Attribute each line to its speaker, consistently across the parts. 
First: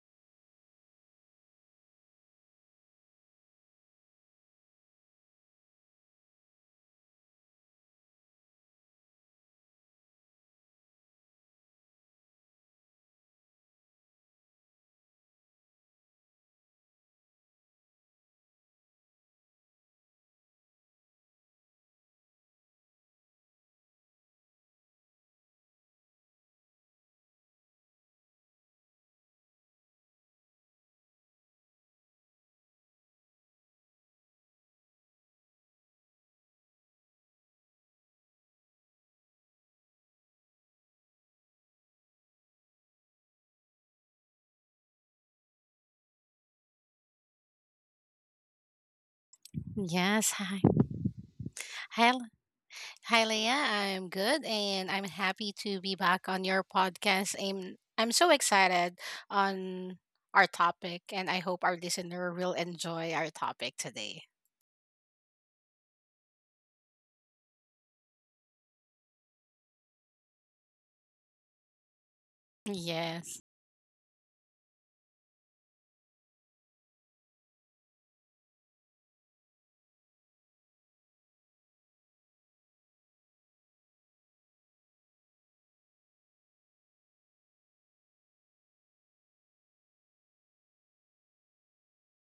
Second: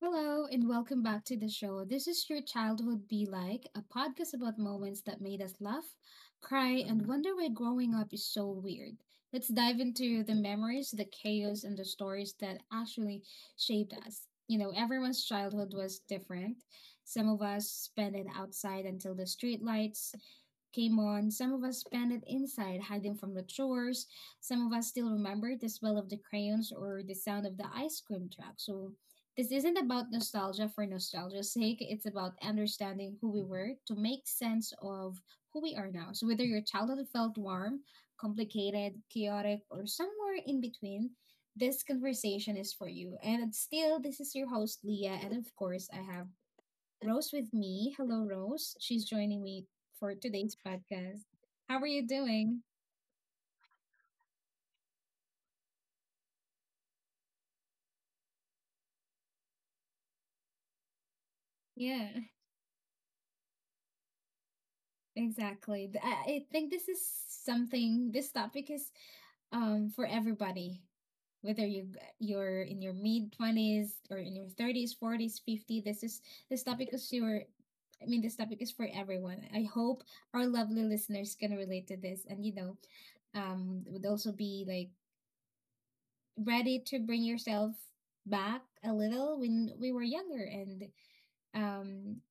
Speaker 1: Hello, and welcome back to the show. This is Your Childhood Be Like, a podcast about moments that made us laugh, cry, and wonder why growing up is so weird. Let's dive into the memories, the chaos, and the stories that actually shaped us. You know, everyone's childhood was different. Some of us spent it outside until the streetlights came on. Some of us spent it inside, hiding from the chores. Some of us still remember the smell of the crayons or the sound of the ice cream truck. So, this isn't about nostalgia for nostalgia's sake. It's about understanding who we were to make sense of who we are now. So, whether your childhood felt warm, complicated, chaotic, or somewhere in between, this conversation is for you. And still, this is your host, Leah. And of course, I have Rose with me. Hello, Rose. She's joining me for
Speaker 2: Yes,
Speaker 1: today's
Speaker 2: hi.
Speaker 1: podcast. How are you
Speaker 2: Hi, L-
Speaker 1: doing?
Speaker 2: hi, Leah. I'm good, and I'm happy to be back on your podcast. I'm so excited on our topic, and I hope our
Speaker 1: Yeah.
Speaker 2: listener will enjoy our topic today.
Speaker 1: Exactly. I think this topic is for everybody, whether you're in your mid
Speaker 2: Yes.
Speaker 1: 20s or in your 30s, 40s, 50. This is this topic is your I mean, this topic is for everyone. I hope our lovely listeners can relate to this, and would also be like ready to bring yourself back a little when we were younger, and um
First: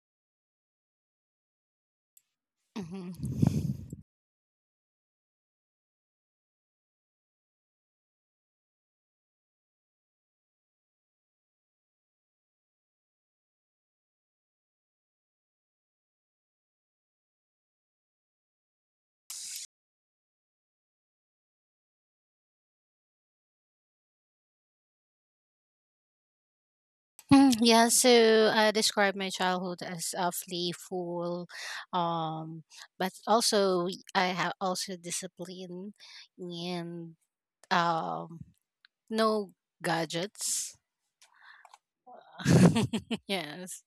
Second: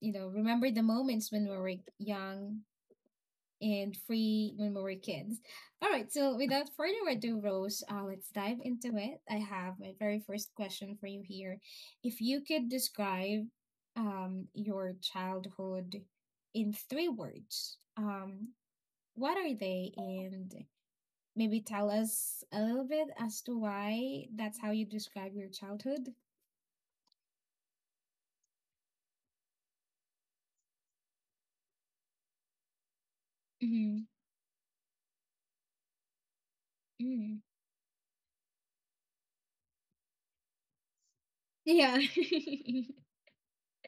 Speaker 1: remember the moments when we were young
Speaker 2: Hmm.
Speaker 1: and free when we were kids. All right, so without further ado, Rose, let's dive into it. I have my very first question for you here. If you could describe, your childhood in three words, what are they? And maybe tell us a little bit as to why that's how you describe your childhood.
Speaker 2: Mm, yeah, so I describe my childhood as playful, um, but also
Speaker 1: Hmm.
Speaker 2: I have also discipline, and
Speaker 1: Mm.
Speaker 2: um, no gadgets.
Speaker 1: Yeah.
Speaker 2: Yes.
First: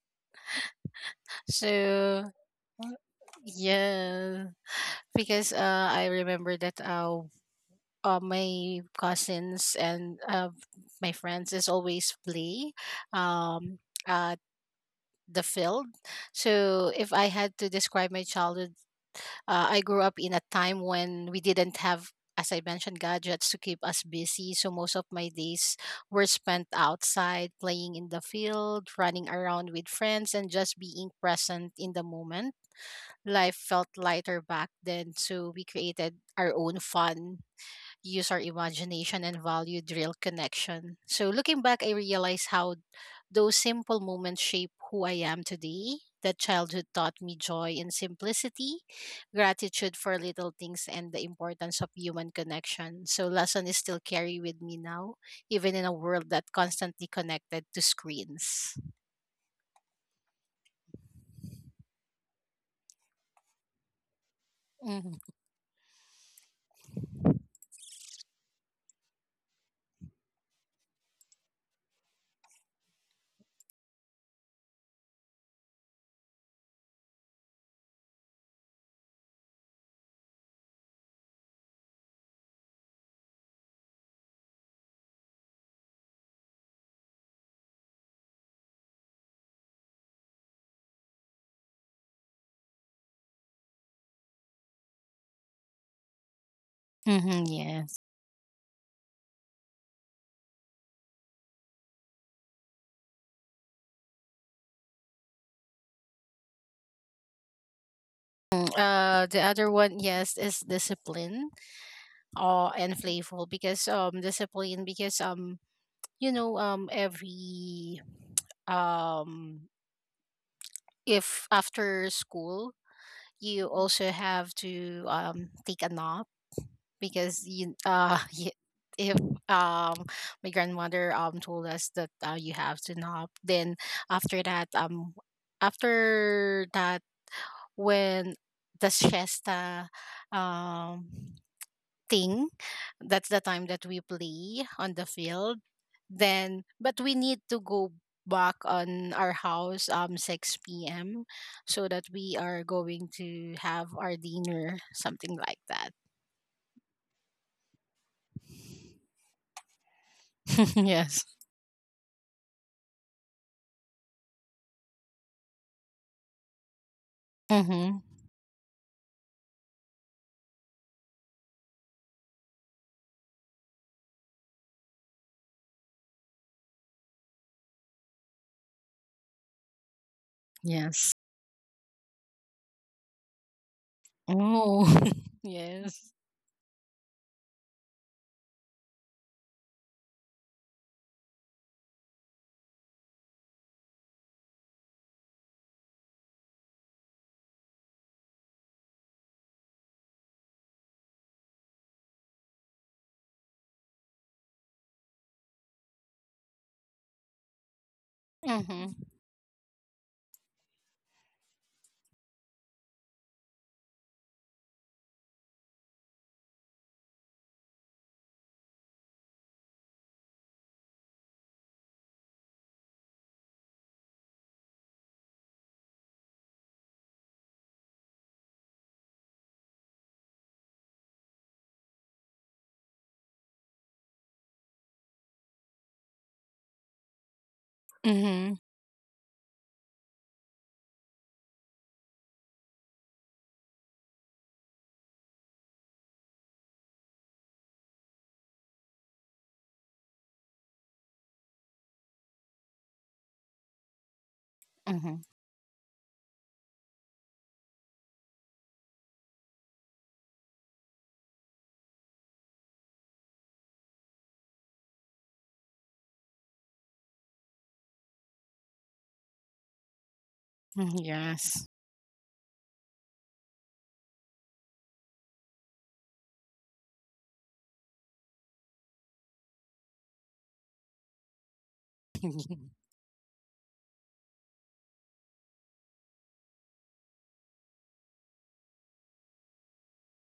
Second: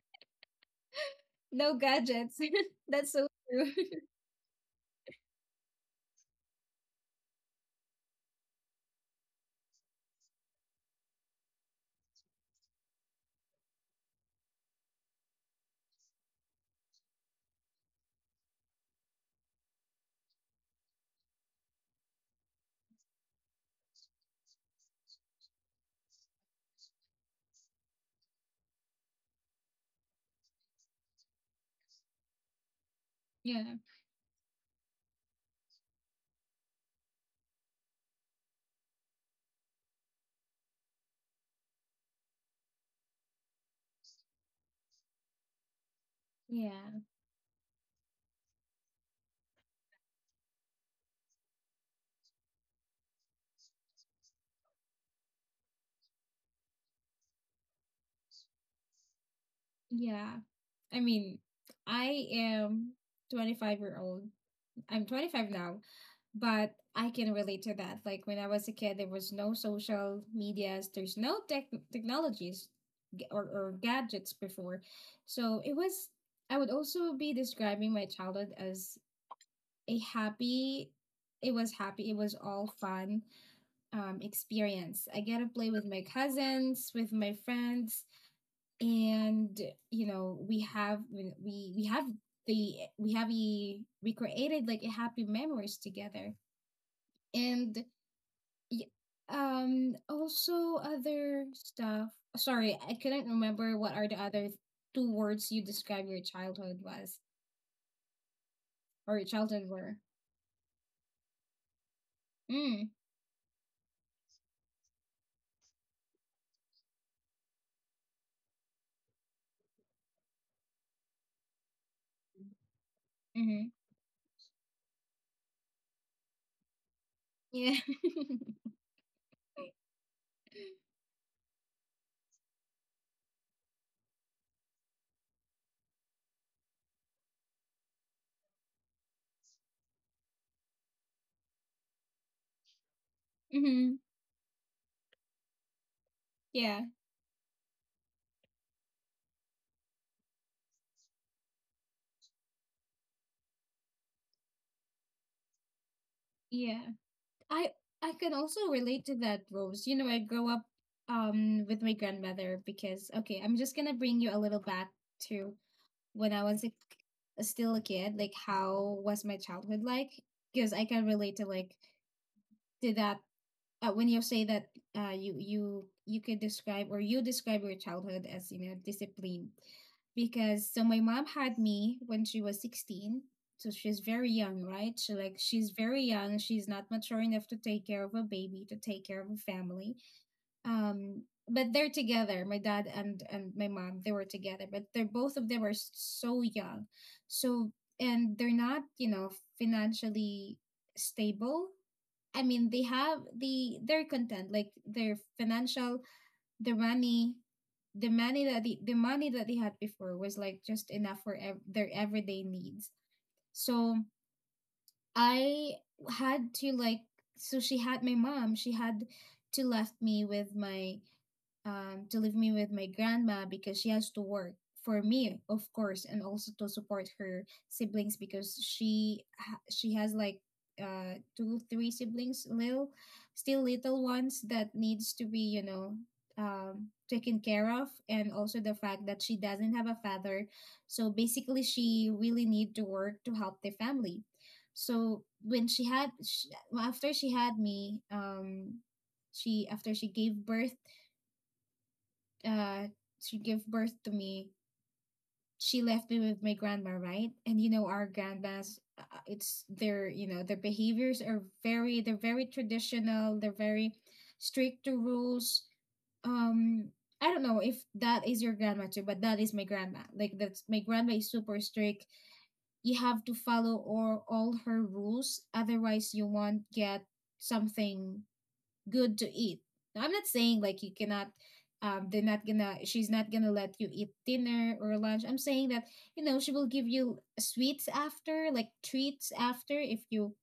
Speaker 1: No
Speaker 2: So
Speaker 1: gadgets. That's so true.
Speaker 2: yeah, because I remember that my cousins and my friends is always play um at the field. So if I had to describe my childhood, I grew up in a time when we didn't have, as I mentioned, gadgets to keep us busy. So most of my days were spent outside, playing in the field, running around with friends, and just being present in the moment. Life
Speaker 1: Yeah.
Speaker 2: felt lighter back then, so we created our own fun, use our imagination and valued real connection. So looking back, I realized how those simple moments shape who I am today. That childhood
Speaker 1: Yeah.
Speaker 2: taught me joy in simplicity, gratitude for little things, and the importance of human connection. So lesson is still carry with me now, even in a world that constantly connected to screens.
Speaker 1: Yeah. I mean, I am 25-year-old. I'm
Speaker 2: Mm-hmm.
Speaker 1: 25 now, but I can relate to that. Like when I was a kid, there was no social medias, there's no technologies or gadgets before. So it was, I would also be describing my childhood as a happy, it was happy, it was all fun, experience. I get to play with my cousins, with my friends, and you know we have we we have the we have a we created like a happy memories together.
Speaker 2: Mm-hmm,
Speaker 1: And
Speaker 2: yes.
Speaker 1: also other stuff. Sorry, I couldn't remember what are the other two words you describe your childhood was,
Speaker 2: Mm,
Speaker 1: or your
Speaker 2: The
Speaker 1: childhood
Speaker 2: other
Speaker 1: were.
Speaker 2: one, yes, is discipline. Oh,
Speaker 1: Mm.
Speaker 2: and playful because discipline, because every um if after school
Speaker 1: Mm-hmm.
Speaker 2: you also have to take a nap, because
Speaker 1: Yeah.
Speaker 2: you if um my grandmother told us that you have to nap, then after that um after that when the siesta um thing, that's the time that
Speaker 1: Mm-hmm.
Speaker 2: we play on the field, then,
Speaker 1: Yeah.
Speaker 2: but we need to go back on our house 6 p.m, so that we are going to have our dinner, something like that.
Speaker 1: Yeah. I I can also relate to that, Rose. You know, I grew up
Speaker 2: Yes.
Speaker 1: with my grandmother, because okay, I'm just gonna bring you a little back to when I was still a
Speaker 2: Mm-hmm.
Speaker 1: kid. Like how was my childhood like? Because I can relate to, like, to that, when you say that, you could describe, or you describe your childhood as, disciplined. Because so my
Speaker 2: Yes.
Speaker 1: mom had me when she was 16, so she's very young, right?
Speaker 2: Oh.
Speaker 1: She, like, she's very
Speaker 2: Yes.
Speaker 1: young, she's not mature enough to take care of a baby, to take care of a family. um but they're together, my dad and my mom. They were together, but they're both of them are so young. So and they're not, financially stable. I mean, they have they're content, like their financial, their money, the money that the
Speaker 2: Mm-hmm.
Speaker 1: money that they had before was like just enough for their everyday needs. So I had to, like, so she had my mom. She had to left me with my to leave me with my grandma because she has to work for me, of course, and also to support her siblings because she has like, two, three siblings, little still little ones that needs to be, taken care of, and
Speaker 2: Mm-hmm.
Speaker 1: also the fact that she doesn't have a father. So basically she really need to work to help the family. So when she had sh after she had me, she after she gave birth, uh she gave birth to me.
Speaker 2: Mm-hmm.
Speaker 1: She left me with my grandma, right? And, you know, our grandmas, it's their their behaviors are very, they're very traditional, they're very strict to rules. um I don't know if that is your grandma too, but that is my grandma like that's my
Speaker 2: Mm-hmm.
Speaker 1: grandma is super
Speaker 2: Yes.
Speaker 1: strict. You have to follow or all her rules, otherwise you won't get something good to eat. Now, I'm not saying like you cannot, they're not gonna she's not gonna let you eat dinner or lunch. I'm saying that, she will give you sweets after, like treats after if you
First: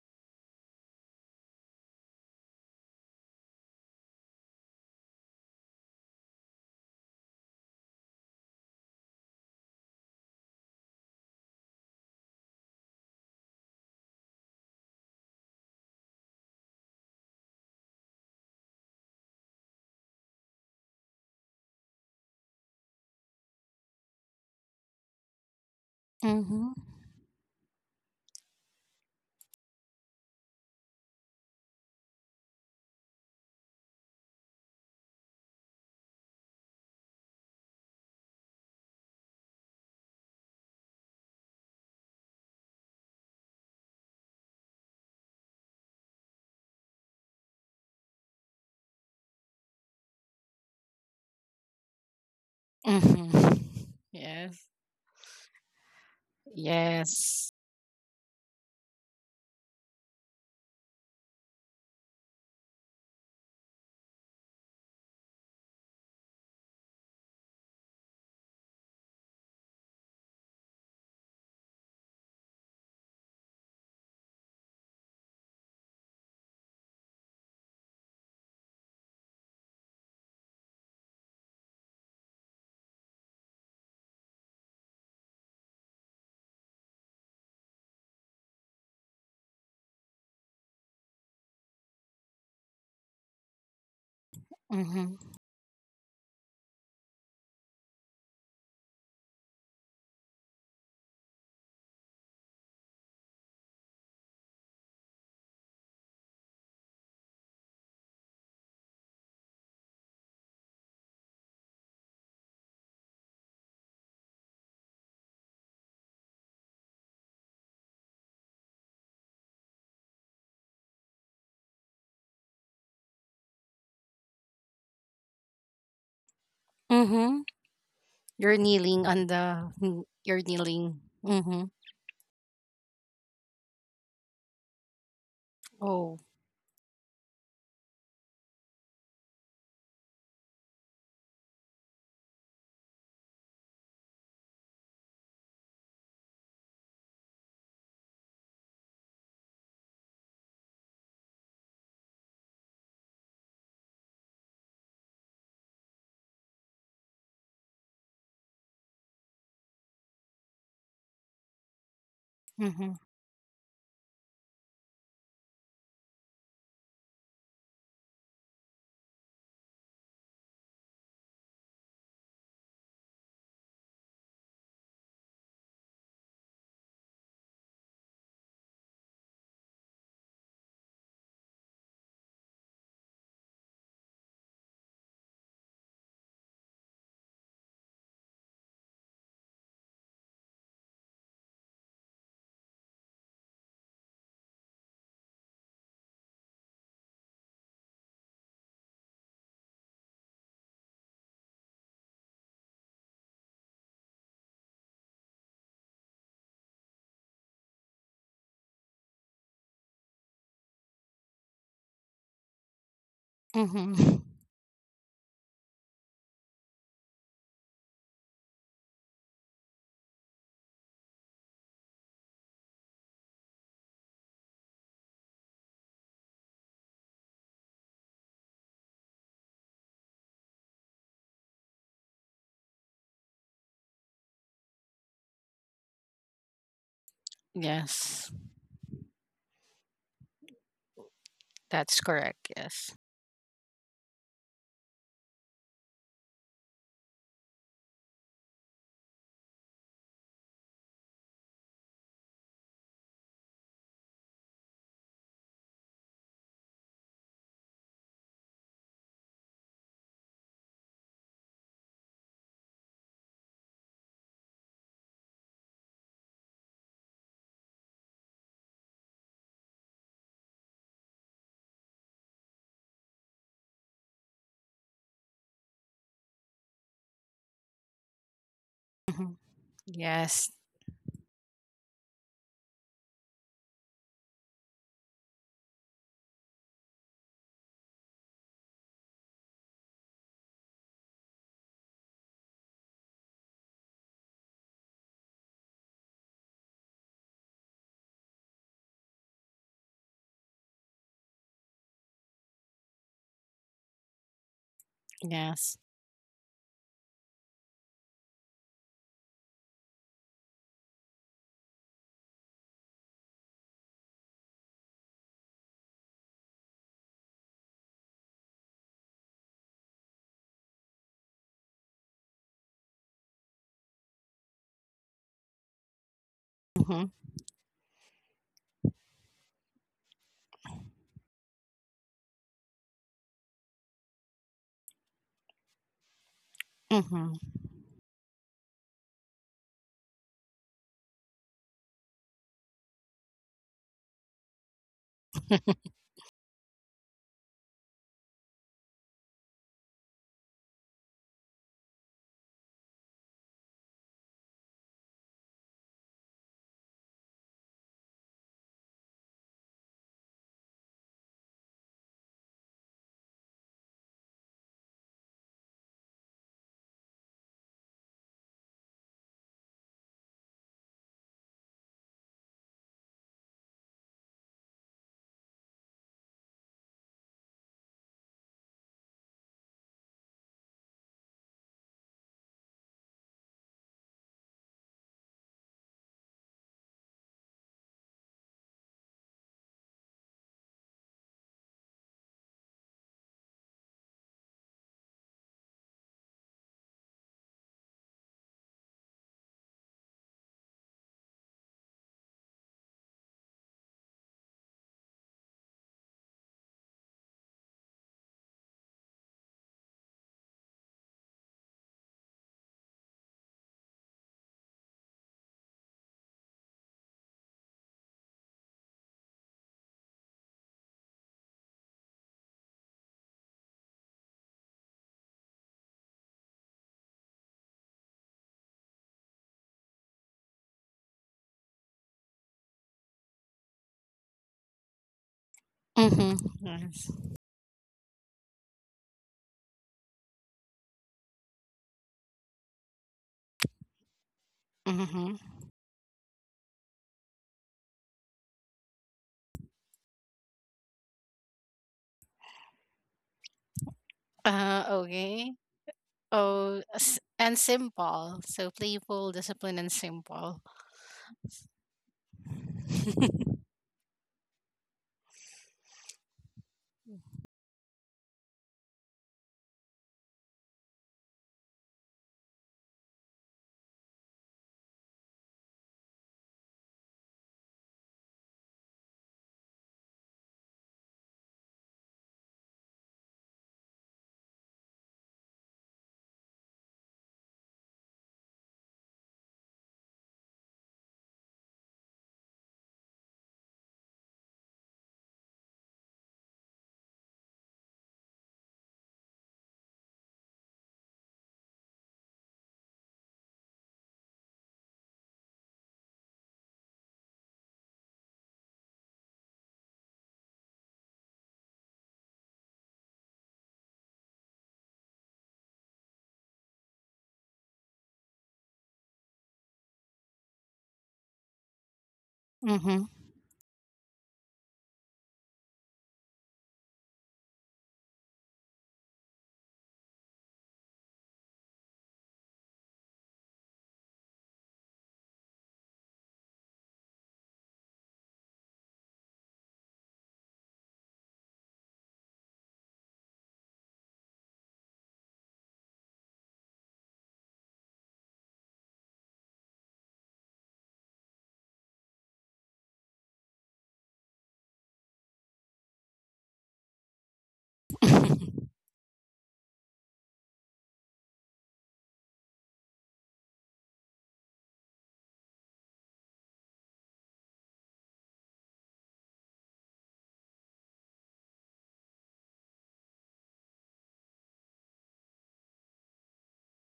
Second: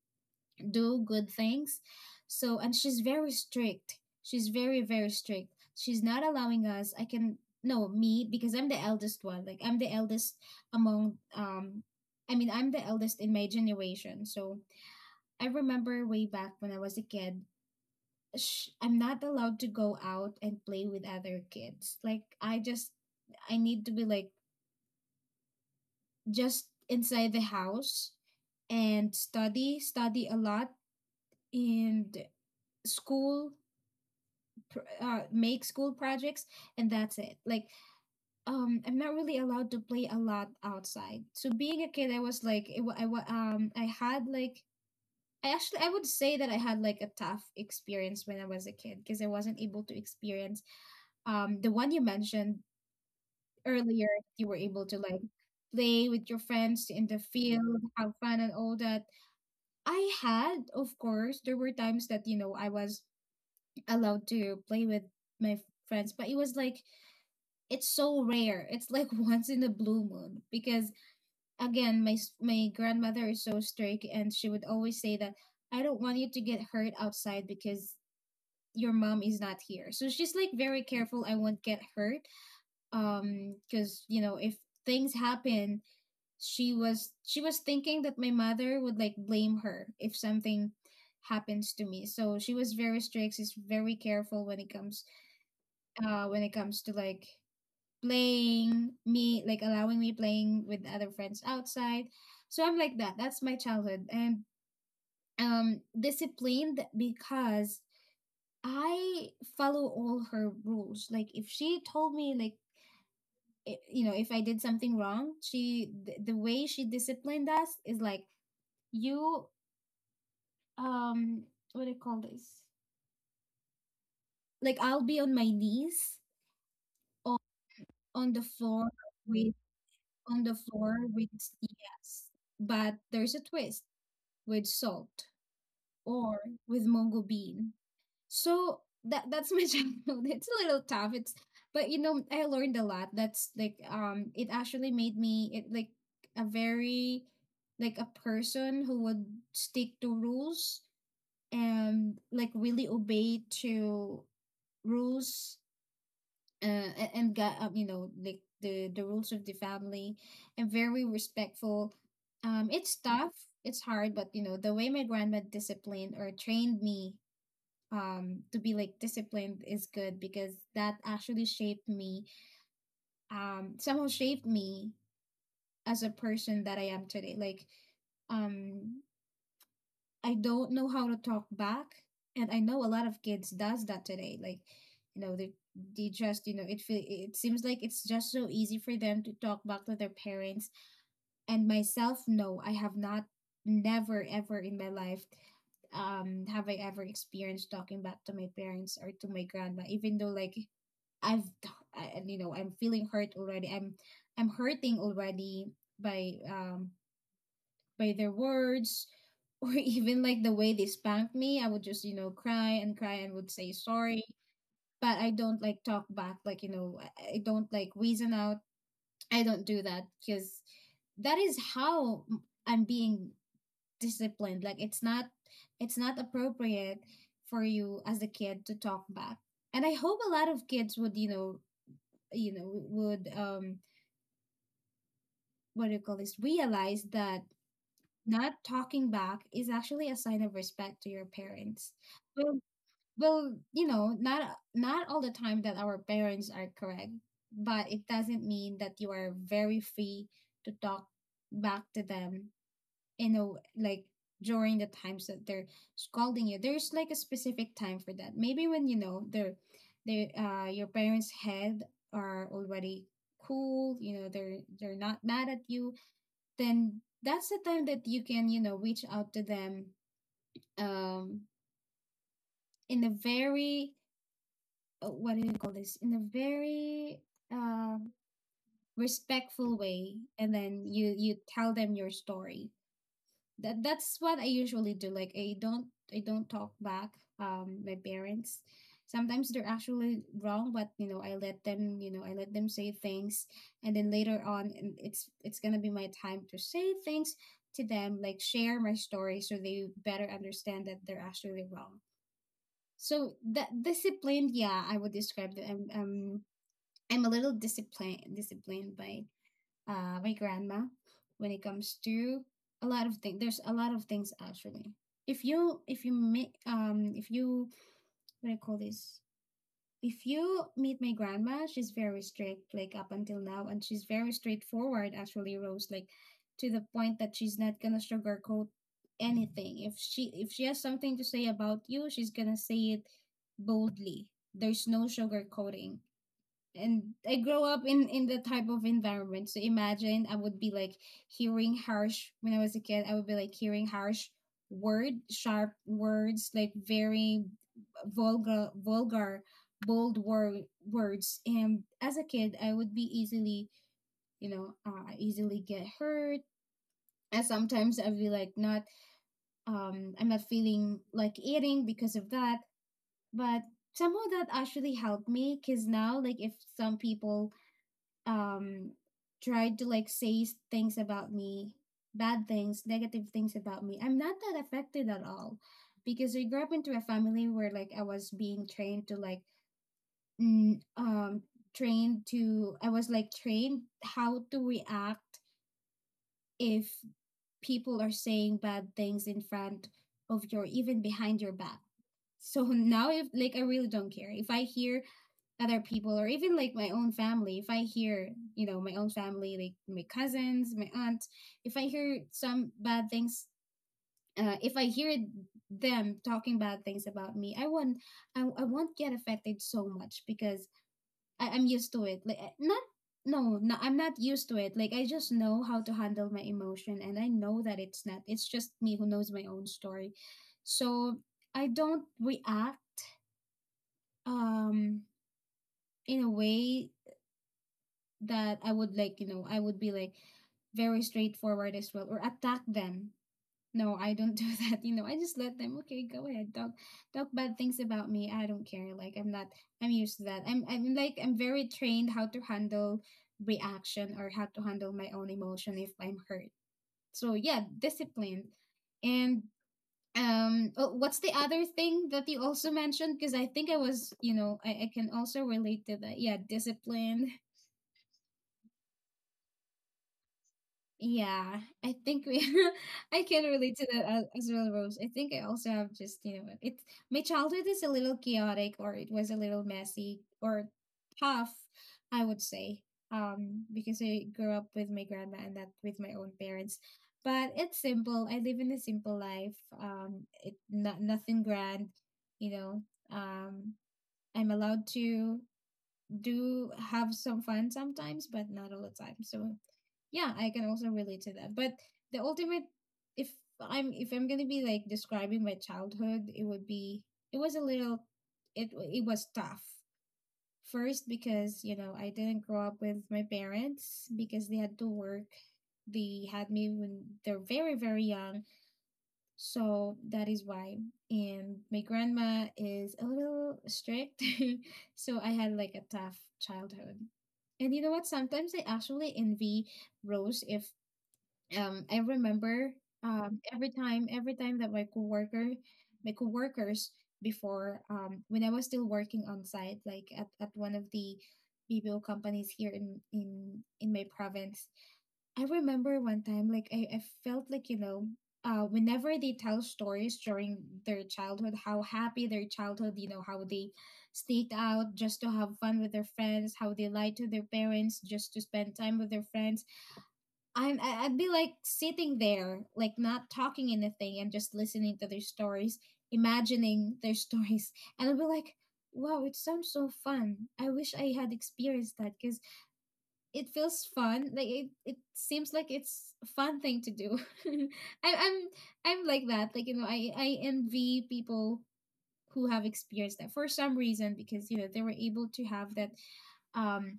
Speaker 1: do good things. So and she's very strict. She's very, very strict. She's not allowing us, I can no, me, because I'm the eldest one. Like I'm the eldest among, I mean, I'm the eldest in my generation. So I remember way back when I was a kid, I'm not allowed to go out and play with other kids. Like I need to be like just
Speaker 2: Mm-hmm.
Speaker 1: inside the house, and study, a lot, and school, make school projects, and that's it. Like, I'm not really allowed to play a lot outside. So being a kid, I was like, it, wa- I had like I would say that I had like a tough experience when I was a kid because I wasn't able to experience, the one you mentioned
Speaker 2: Mm-hmm.
Speaker 1: earlier. You were
Speaker 2: Yes.
Speaker 1: able to like play with your friends in the
Speaker 2: Yes.
Speaker 1: field, have fun and all that. I had, of course, there were times that, I was allowed to play with my f- friends, but it was like it's so rare. It's like, once in a blue moon, because again, my grandmother is so strict, and she would always say that I don't want you to get hurt outside because your mom is not here. So she's like very careful I won't get hurt, because, if things happen, she was thinking that my mother would like blame her if something happens to me. So she was very strict, she's very careful
Speaker 2: Mm-hmm.
Speaker 1: when it comes to, like, playing me, like allowing me playing with other friends outside. So I'm like that, that's my childhood. And, disciplined because I follow all her rules, like if she told me like, if I did something wrong, the way she disciplined us is like, you um what do you call this? Like I'll be on my knees on,
Speaker 2: Mm-hmm.
Speaker 1: on the
Speaker 2: You're
Speaker 1: floor
Speaker 2: kneeling on
Speaker 1: with,
Speaker 2: the
Speaker 1: on
Speaker 2: you're
Speaker 1: the floor
Speaker 2: kneeling.
Speaker 1: with,
Speaker 2: Mm-hmm.
Speaker 1: yes, but there's a twist — with salt,
Speaker 2: Oh.
Speaker 1: or with mongo bean. So that's my childhood. It's a little tough. It's but you know I learned a lot. That's like, it actually made me, it like a very like a person who would stick to rules and, like, really obey to rules, and got, like the rules of the family, and very respectful.
Speaker 2: Mm-hmm.
Speaker 1: It's tough, it's hard, but the way my grandma disciplined or trained me, to be like disciplined, is good because that actually shaped me somehow shaped me as a person that I am today. Like, um I don't know how to talk back, and I know a lot of kids does that today, like you know they they just, it seems like it's just so easy for them to talk back to their parents. And myself, no, I have not, never ever in my life, have I ever experienced talking back to my parents or to my grandma, even though like i've I, I'm feeling hurt already, I'm hurting already, by um by their words. Or even like the way they spanked me, I would just, cry and cry, and would say
Speaker 2: Mm-hmm.
Speaker 1: sorry. But I don't like talk back, like I don't like reason out. I don't do that, because that is how I'm being disciplined. Like it's not appropriate for you as a kid to talk back. And I hope a lot of kids would, you know, would what do you call this, realize that
Speaker 2: Yes.
Speaker 1: not talking back is actually a sign of respect to your parents.
Speaker 2: That's correct.
Speaker 1: Well,
Speaker 2: Yes.
Speaker 1: well, not all the time that our parents are correct, but it doesn't mean that you are very free to talk back to them in a like during the times that they're scolding you, there's like a specific time for that. Maybe when you know they're they your parents' head are already cool, you know, they're not mad at you, then that's the time that you can, you know, reach out to them um in a very what do you call this in a very um
Speaker 2: Mm-hmm.
Speaker 1: respectful way. And
Speaker 2: Yes.
Speaker 1: then you tell them your story. That's what I usually do. Like I don't, I don't talk back my parents. Sometimes they're actually wrong, but you know, I let them, you know, I let them say things, and then later on, and it's gonna be my time to say things to them, like share my story, so they better understand that they're actually wrong. So that disciplined, yeah, I would describe that
Speaker 2: Yes.
Speaker 1: I'm a little disciplined, disciplined by my grandma when it comes to a lot of things. There's a lot of things actually. If you meet if you what do you call this? If you meet my grandma, she's very strict like up until now, and she's very straightforward actually, Rose. Like to the
Speaker 2: Mm-hmm.
Speaker 1: point that she's not gonna sugarcoat anything. If she has something to say about you, she's gonna say it boldly. There's no sugarcoating, and
Speaker 2: Mm-hmm.
Speaker 1: I grow up in the type of environment. So imagine I would be like hearing harsh when I was a kid. I would be like hearing harsh word, sharp words, like very vulgar, vulgar, bold words. And as a kid, I would be easily, you know, easily get hurt. And sometimes I'd be like not, I'm not feeling like eating because of that. But somehow that actually helped me because now, like if some people um tried to like say things about me, bad things, negative things about me, I'm not that affected at all because I grew up into a family where like I was being trained to like mm, um trained to, I was like trained how to react if people are saying bad things in front of your, even behind your back. So now if like, I really don't care. If I hear other people or even like my own family, if I hear, you know, my own family, like my cousins, my aunt, if I hear some bad things, if I hear them talking bad things about me, I won't I won't get affected so much because I'm used to it. Like not no, no, I'm not used to it, like I just know how to handle my emotion, and I know that it's not, it's just me who knows my own story. So I don't react um in a way that I would, like, you know, I would be like very straightforward as well or attack them. No, I don't do that. You know, I just let them, okay, go
Speaker 2: Mm-hmm.
Speaker 1: ahead, talk,
Speaker 2: Yes.
Speaker 1: talk bad things about me. I don't care. Like I'm not, I'm used to that. I'm very trained how to handle reaction or how to handle my own
Speaker 2: Mm-hmm.
Speaker 1: emotion if I'm hurt. So yeah, discipline. And oh, what's the other thing that you also mentioned, because I think I was you know I can also
Speaker 2: Okay.
Speaker 1: relate to that, yeah,
Speaker 2: Oh,
Speaker 1: discipline.
Speaker 2: and simple. So playful, disciplined, and simple.
Speaker 1: Yeah, I think we I can relate to that as well, Rose. I think I also have just, you know, it's my childhood is a little chaotic, or it was a little messy or tough, I would say. Because I grew up with my grandma and that with my own parents. But it's simple. I live in a simple life. It not nothing grand, you know. Um, I'm allowed to do have some fun sometimes, but not all the time. So yeah, I can also relate to that. But the ultimate, if if I'm going to be like describing my childhood, it would be, it was a little, it was tough first because, you know, I didn't grow up with my parents because they had to work. They had me when they're very, very young, so that is why. And my grandma is a little strict, so I had like a tough childhood. And you know what, sometimes I actually envy Rose, if I remember
Speaker 2: Mm-hmm.
Speaker 1: every time that my coworker, my coworkers before, when I was still working on site, like at one of the BPO companies here in my province, I remember one time like I felt like, you know, whenever they tell stories during their childhood, how happy their childhood, you know, how they sneaked out just to have fun with their friends, how they lied to their parents just to spend time with their friends, I'd be like sitting there, like not talking anything and just listening to their stories, imagining their stories, and I'd be like, "Wow, it sounds so fun! I wish I had experienced that because it feels fun. Like it seems like it's a fun thing to do." I, I'm I'm like that. Like, you know, I envy people who have experienced that for some reason because, you know, they were able to have that um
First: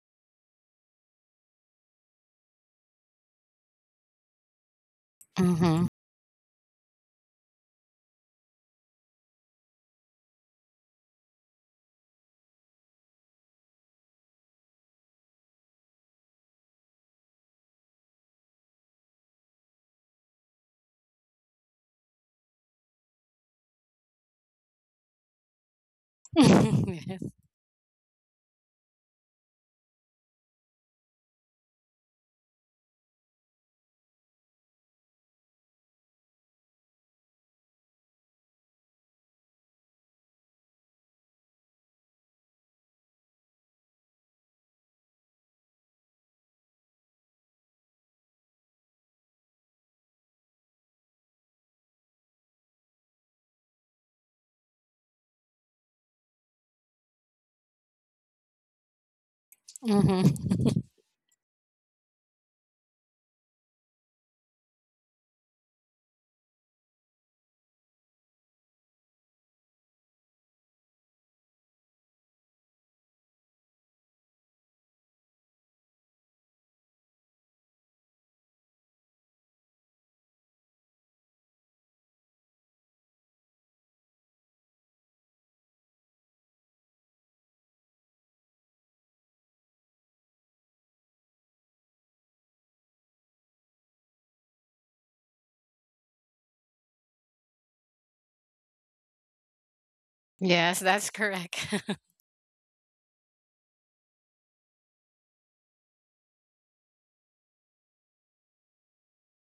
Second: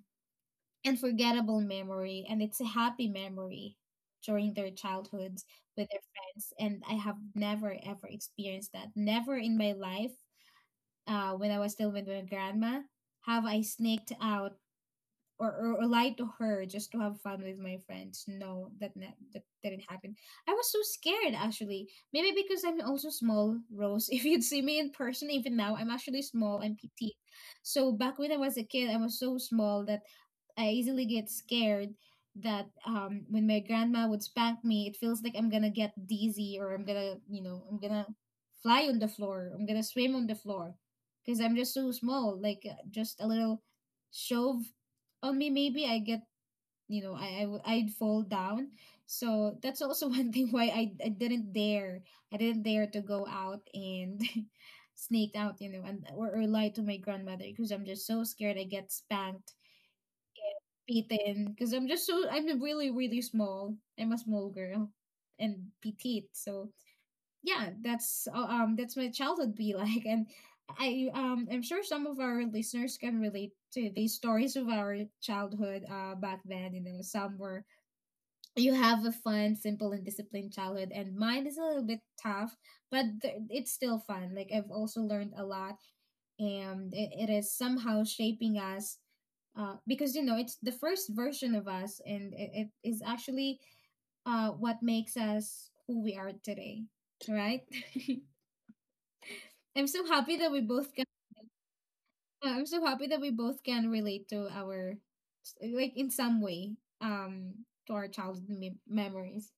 Speaker 1: unforgettable memory, and it's a happy memory during their childhoods with
Speaker 2: Mm-hmm.
Speaker 1: their friends. And I have never ever experienced that, never in my life. When I was still with my grandma, have I sneaked out or lie to her just to have fun with my friends. No, that that didn't happen. I was so scared, actually. Maybe because I'm also small, Rose. If you'd see me in person, even now, I'm actually small. I'm petite.
Speaker 2: Yes.
Speaker 1: So back when I was a kid, I was so small that I easily get scared. That when my grandma would spank me, it feels like I'm gonna get dizzy, or I'm gonna, you know, I'm gonna fly on the floor. I'm gonna swim on the floor because I'm just so small. Like just a little shove only, maybe I get, you know, I'd fall down. So that's also one thing why I didn't dare, I didn't dare to go out and sneak out, you know, and or lie to my grandmother because I'm just so scared I get spanked,
Speaker 2: Mm-hmm.
Speaker 1: beaten, because I'm just so, I'm really, really small, I'm a small girl and petite. So yeah, that's my childhood be like, and I'm sure some of our listeners can relate to these stories of our childhood back then. You know, some were, you have a fun, simple, and disciplined childhood, and mine is a little bit tough, but it's still fun. Like I've also learned a lot, and it is somehow shaping us. Because, you know, it's the first version of us, and it is actually what makes us who we are today, right? I'm so happy that we
Speaker 2: Yes,
Speaker 1: both can.
Speaker 2: that's correct.
Speaker 1: I'm so happy that we both can relate to our, like in some way, to our childhood memories.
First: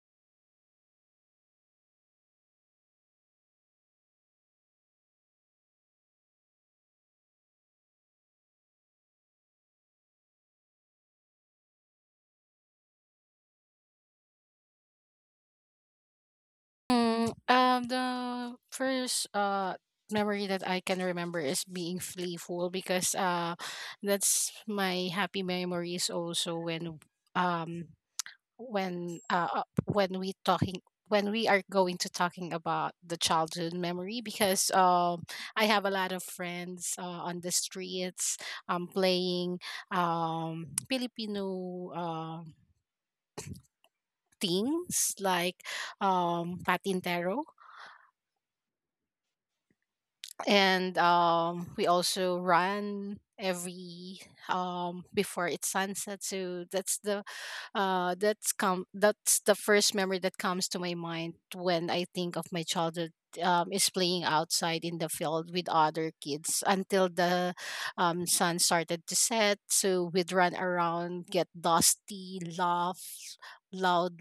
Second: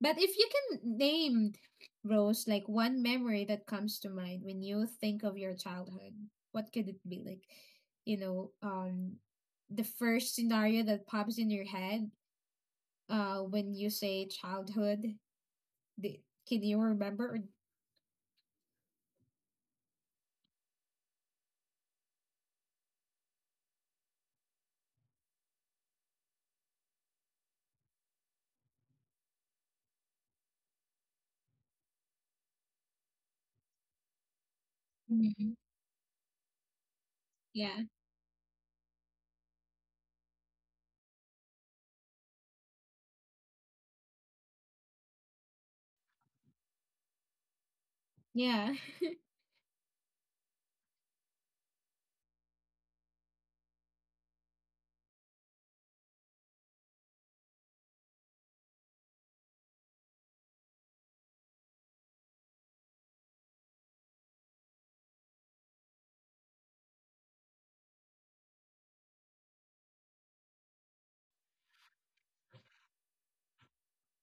Speaker 1: But if you can name, Rose, like one memory that comes to mind when you think of your childhood, what could it be? Like, you know, the first scenario that pops in your head, when you say childhood, the, can you remember?
Speaker 2: Mm,
Speaker 1: Or,
Speaker 2: the first memory that I can remember is being playful, because that's my happy memories also when um when we talking when we are going to talking about the childhood memory, because
Speaker 1: mhm.
Speaker 2: I have a lot of friends, on the
Speaker 1: Yeah,
Speaker 2: streets, playing Filipino things like patintero,
Speaker 1: yeah,
Speaker 2: and we also run every before it sunset, so that's the first memory that comes to my mind when I think of my childhood. Is playing outside in the field with other kids until the sun started to set, so we'd run around, get dusty, laugh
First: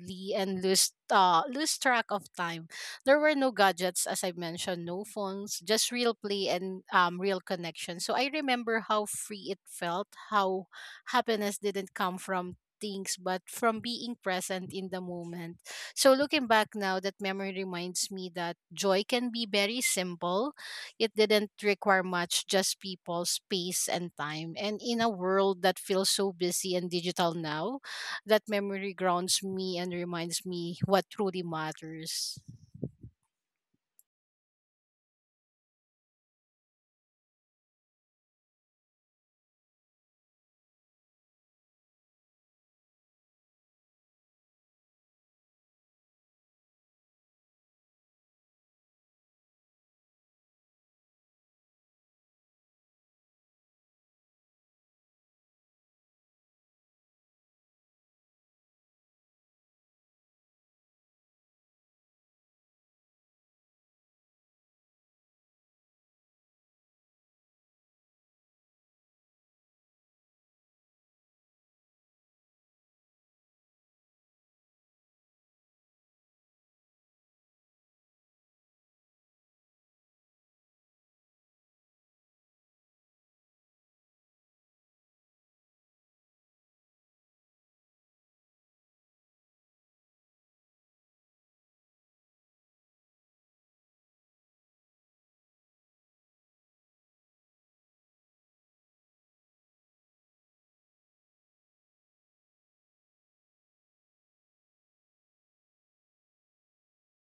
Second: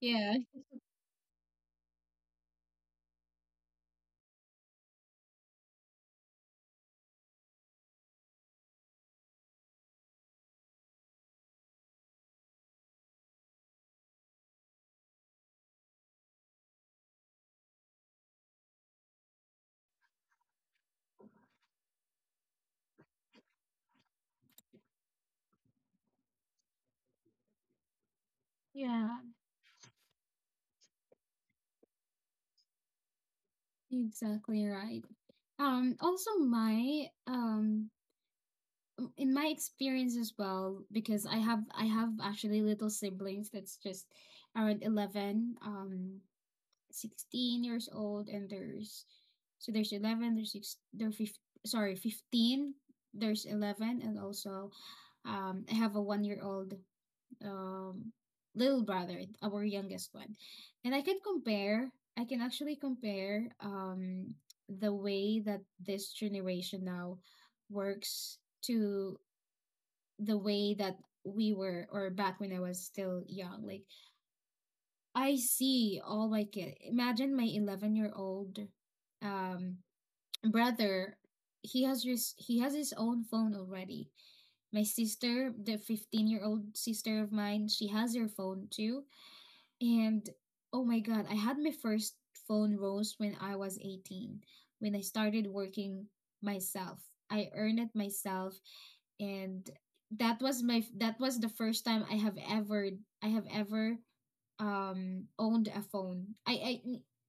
Speaker 1: yeah.
Speaker 2: and lose track of time. There were no gadgets, as I mentioned, no phones, just real play and real connection. So I remember how free it felt, how happiness didn't come from things but from being present in the moment. So looking back now, that memory reminds me that joy can be very simple. It didn't require much, just people, space, and time. And in a world that feels so busy and digital now, that memory
Speaker 1: Yeah.
Speaker 2: grounds me and reminds me what truly matters.
Speaker 1: Exactly right. Also my in my experience as well, because I have actually little siblings that's just around 11, 16 years old, and there's, so there's 11, there's six, 15, there's 11, and also I have a 1 year old um, little brother, our youngest one. And I can compare, I can actually compare the way that this generation now works to the way that we were, or back when I was still young. Like I see all my kid. Imagine my 11-year-old um, brother. He has just, he has his own phone already. My sister, the 15-year-old sister of mine, she has her phone too. And oh my God, I had my first phone, Rose, when I was 18, when I started working myself. I earned it myself. And that was my, that was the first time I have ever, I have ever owned a phone. I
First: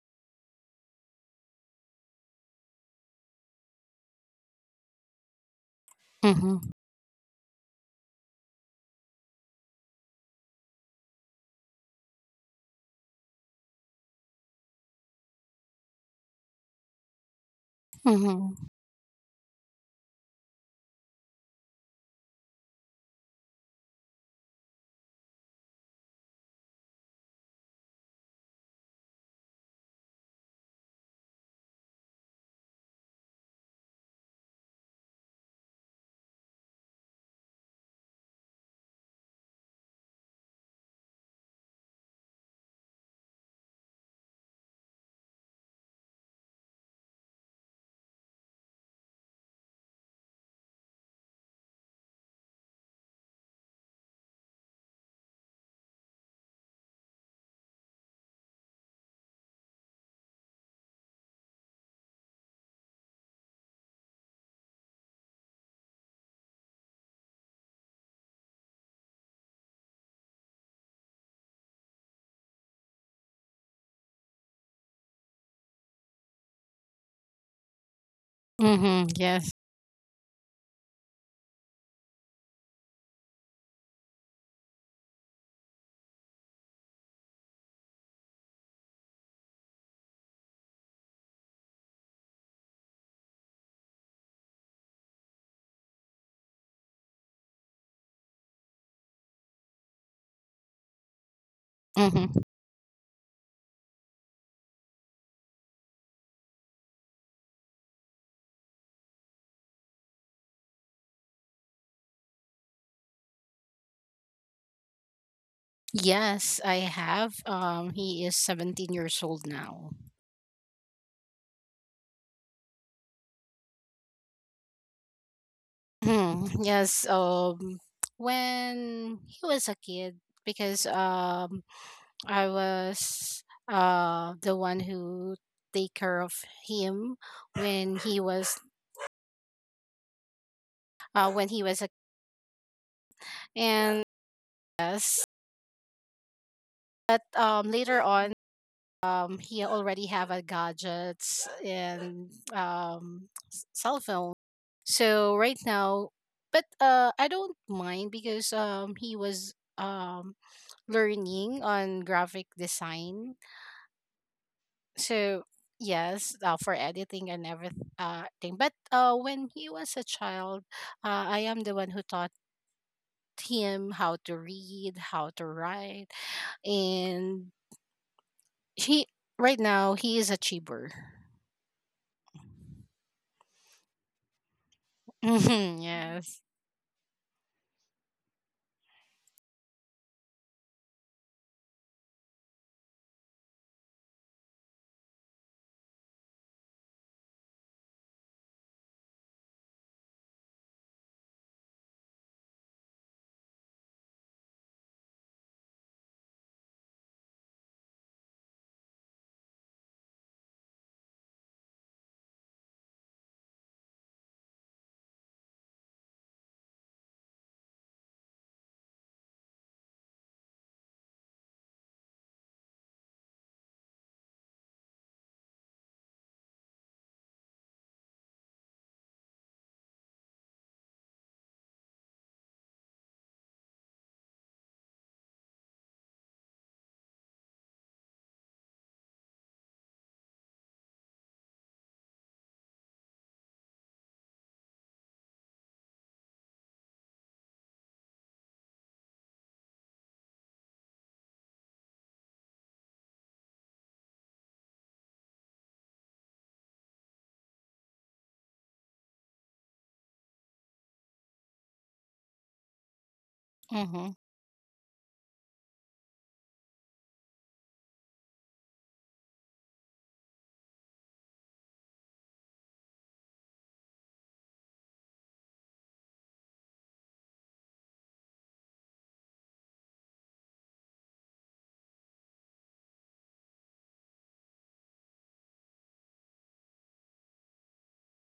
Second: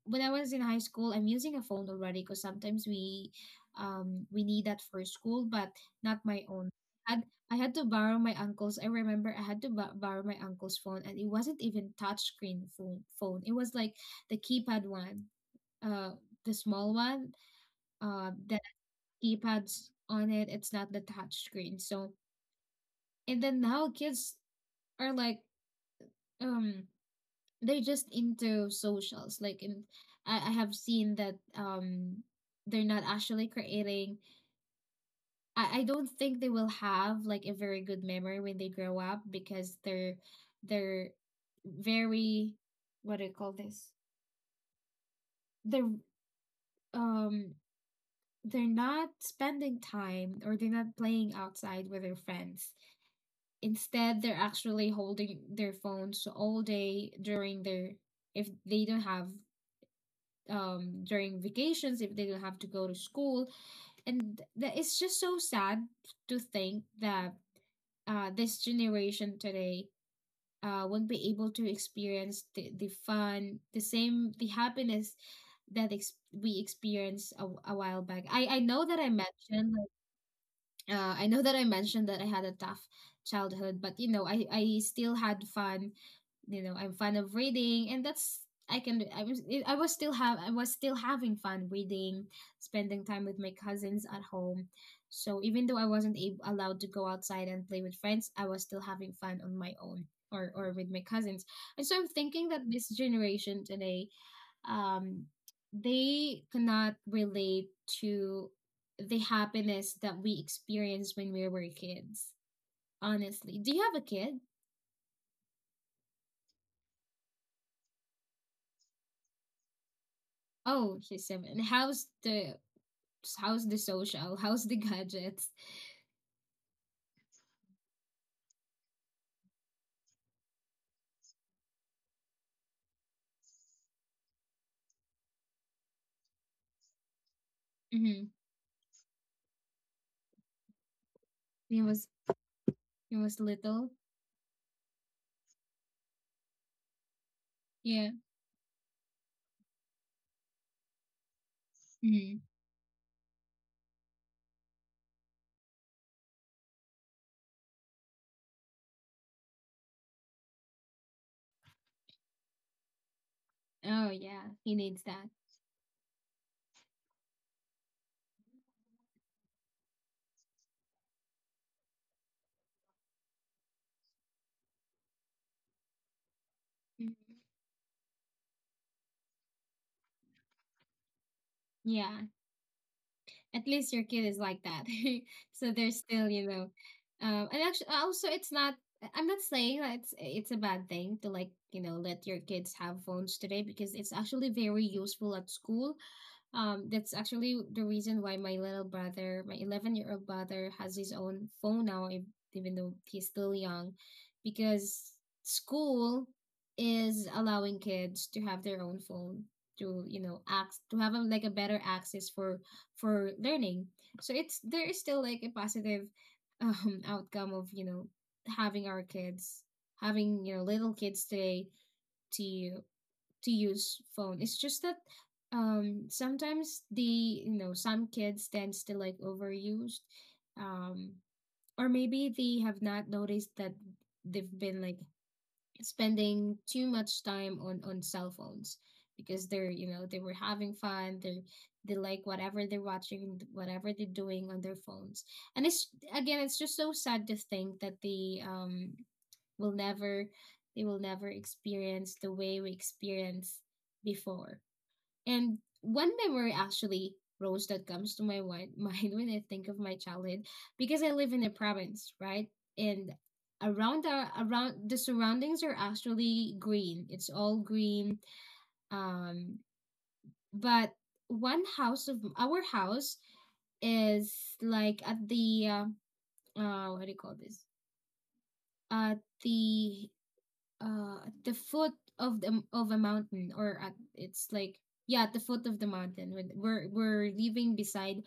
Speaker 1: when I was in high school, I'm using a phone already because sometimes we need that for school, but not my own.
Speaker 2: Mm-hmm.
Speaker 1: And I had to borrow my uncle's. I remember I had to borrow my uncle's phone, and it wasn't even touchscreen phone. Phone. It was like the keypad one, uh, the small one,
Speaker 2: Mm-hmm.
Speaker 1: that keypads on it. It's not the touchscreen. So and then now kids are like um they're just into socials, like, and I have seen that they're not actually creating. I don't think they will have like a very good memory when they grow up because they're very, what do you call this, they're um they're not spending time or they're not playing outside with their friends. Instead they're actually holding their phones all day during their, if they don't have, during vacations if they don't have to go to school. And that, it's just so sad to think that this generation today won't be able to experience the fun, the same, the happiness that we experienced a while back. I know that
Speaker 2: Mm-hmm.
Speaker 1: I
Speaker 2: Yes.
Speaker 1: mentioned, like, I know that I mentioned that I had a tough childhood, but you know, I still had fun. You know, I'm fond of reading, and that's, I can, I was, I was still have I was still having fun reading, spending time with my cousins at home. So even though I wasn't allowed to go outside and play with friends, I was still having fun on my own, or with my cousins. And so I'm
Speaker 2: Mm-hmm.
Speaker 1: thinking that this generation today, um, they cannot relate to the happiness that we experienced when we were kids. Honestly, do you have a kid?
Speaker 2: Yes, I have. He is 17 years old now.
Speaker 1: Oh, she's seven. How's the, how's the social? How's the gadgets?
Speaker 2: Mhm. Yes. When he was a kid, because I was the one who take care of him when he
Speaker 1: Mm-hmm.
Speaker 2: was
Speaker 1: He
Speaker 2: a,
Speaker 1: was, he was little.
Speaker 2: and yes, but later
Speaker 1: Yeah.
Speaker 2: on he already have a gadgets and
Speaker 1: Mm-hmm.
Speaker 2: cell phone, so right now, but I don't mind because he was um learning on graphic design.
Speaker 1: Oh yeah, he needs that.
Speaker 2: So yes, for editing and everything. Thing. But when he was a child, I am the one who taught him how to read, how to write,
Speaker 1: Mhm.
Speaker 2: and he right now he is a chiber.
Speaker 1: Yeah, at least your kid is like that. So
Speaker 2: Mm-hmm. Mm.
Speaker 1: they're still,
Speaker 2: Yes.
Speaker 1: you know, and actually, also, it's not. I'm not saying that it's a bad thing to, like, you know, let your kids have phones today, because it's actually very useful at school. That's actually the reason why my little brother, my 11-year-old brother, has his own phone now, even though he's still young, because school is allowing kids to have their own phone to, you know, act to have a, like, a better access for learning. So it's, there is still like a positive outcome of, you know, having our kids, having, you know, little kids today to to use phone. It's just that sometimes the, you know, some kids tends to like overused, um or maybe they have not noticed that they've been like spending too much time on cell phones, because they're, you know, they were having fun, they like whatever they're watching, whatever they're doing on their phones. And it's, again, it's just so sad to think that the, will never, they will never experience the way we experienced before. And one memory actually, Rose, that comes to my mind when I think of my childhood, because I live in a province, right? And around
Speaker 2: Mm-hmm.
Speaker 1: our, around the surroundings are actually green. It's all green. Um, but one house of our house is like at the uh, what do you call this? At the at the foot of the, of a mountain, or at, it's like, yeah, at the foot of the mountain. We're living beside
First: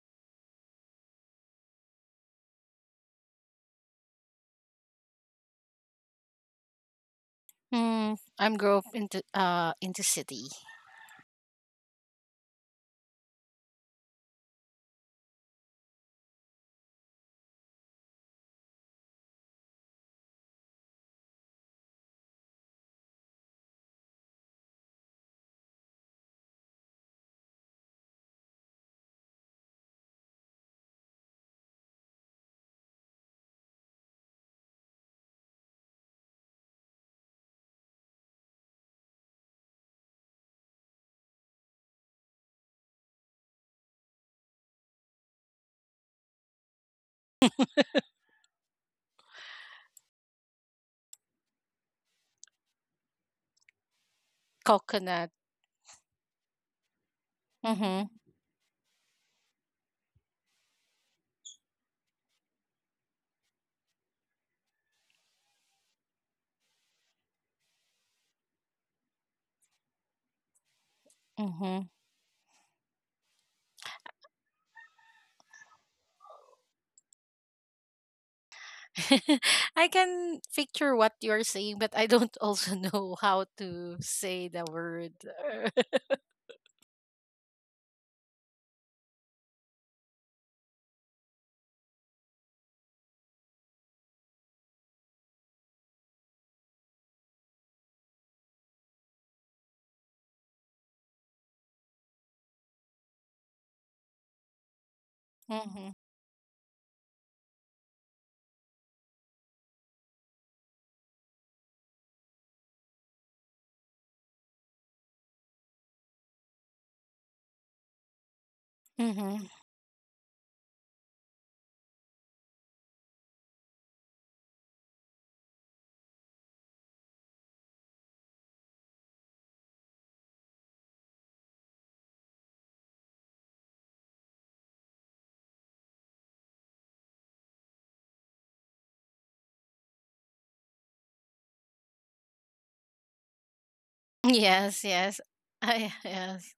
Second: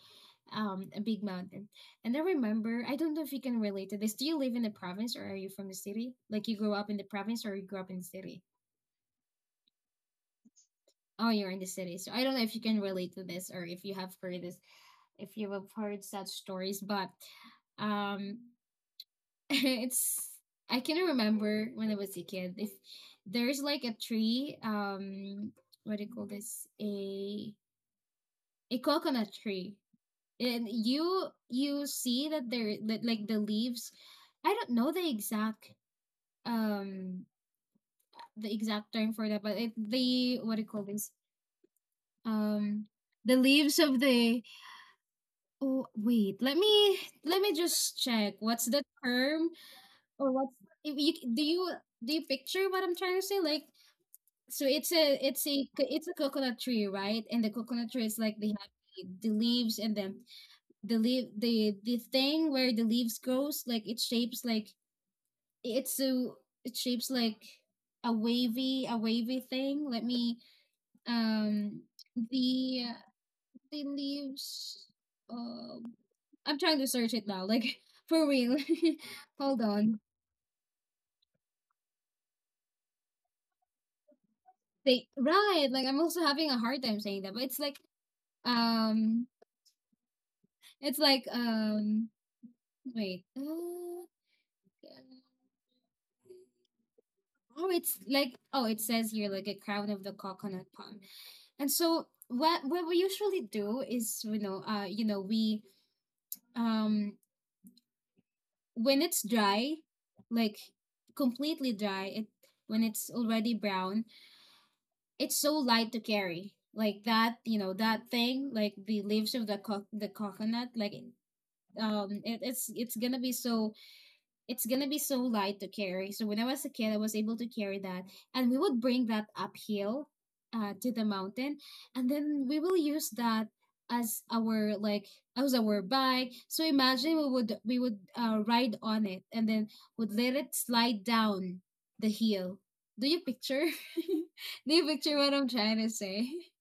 Speaker 1: a big mountain. And I remember, I don't know if you can relate to this. Do you live in the province or are you from the city? Like, you grew up in the province or you grew up in the
Speaker 2: Mm,
Speaker 1: city?
Speaker 2: I'm grow up into city.
Speaker 1: Oh, you're in the city, so I don't know if you can relate to this, or if you have heard this, if you have heard such stories. But um it's, I can remember when I was a kid. If there's like a tree, what do you call this? A, a coconut tree, and you see that there, that like the leaves. I don't know um the exact term for that, but it, the, what do you call this? Um, the leaves of the, oh wait, let me, let me just check what's the term, or what's, if you, do you, do you picture what I'm trying to say, like. So it's a,
Speaker 2: Coconut.
Speaker 1: it's a, it's a coconut tree, right? And the
Speaker 2: Mm-hmm.
Speaker 1: coconut tree
Speaker 2: Mm.
Speaker 1: is like, they have the leaves, and then the leaf, the thing where the leaves goes, like it shapes like, it's a, it shapes like a wavy thing. Let me, um
Speaker 2: Mm-hmm.
Speaker 1: the uh, the leaves. Um, I'm trying to search it now, like, for real. Hold
Speaker 2: I
Speaker 1: on.
Speaker 2: can picture what you're saying, but I don't also know how to say the
Speaker 1: They,
Speaker 2: word.
Speaker 1: right. Like I'm also having a hard time saying that, but um it's like wait. Oh, oh, it's like, oh, it says here, like, a crown of the coconut palm. And so what we usually do is, you know, you know, we
Speaker 2: Mm-hmm.
Speaker 1: um when it's dry, like completely dry, it, when it's already brown, it's so light to carry. Like that, you know, that thing, like the leaves of
Speaker 2: Mm-hmm.
Speaker 1: the the coconut, like, it, it's gonna be so, it's gonna be so light to carry. So when I was a kid, I was able to carry that, and we would bring that uphill, to the mountain, and then we will use that as our like, as our bike. So imagine we would, we would ride on it, and then would let it slide down the hill. Do you picture? Do you
Speaker 2: Yes,
Speaker 1: picture
Speaker 2: yes.
Speaker 1: what I'm trying to
Speaker 2: I
Speaker 1: say?
Speaker 2: yes.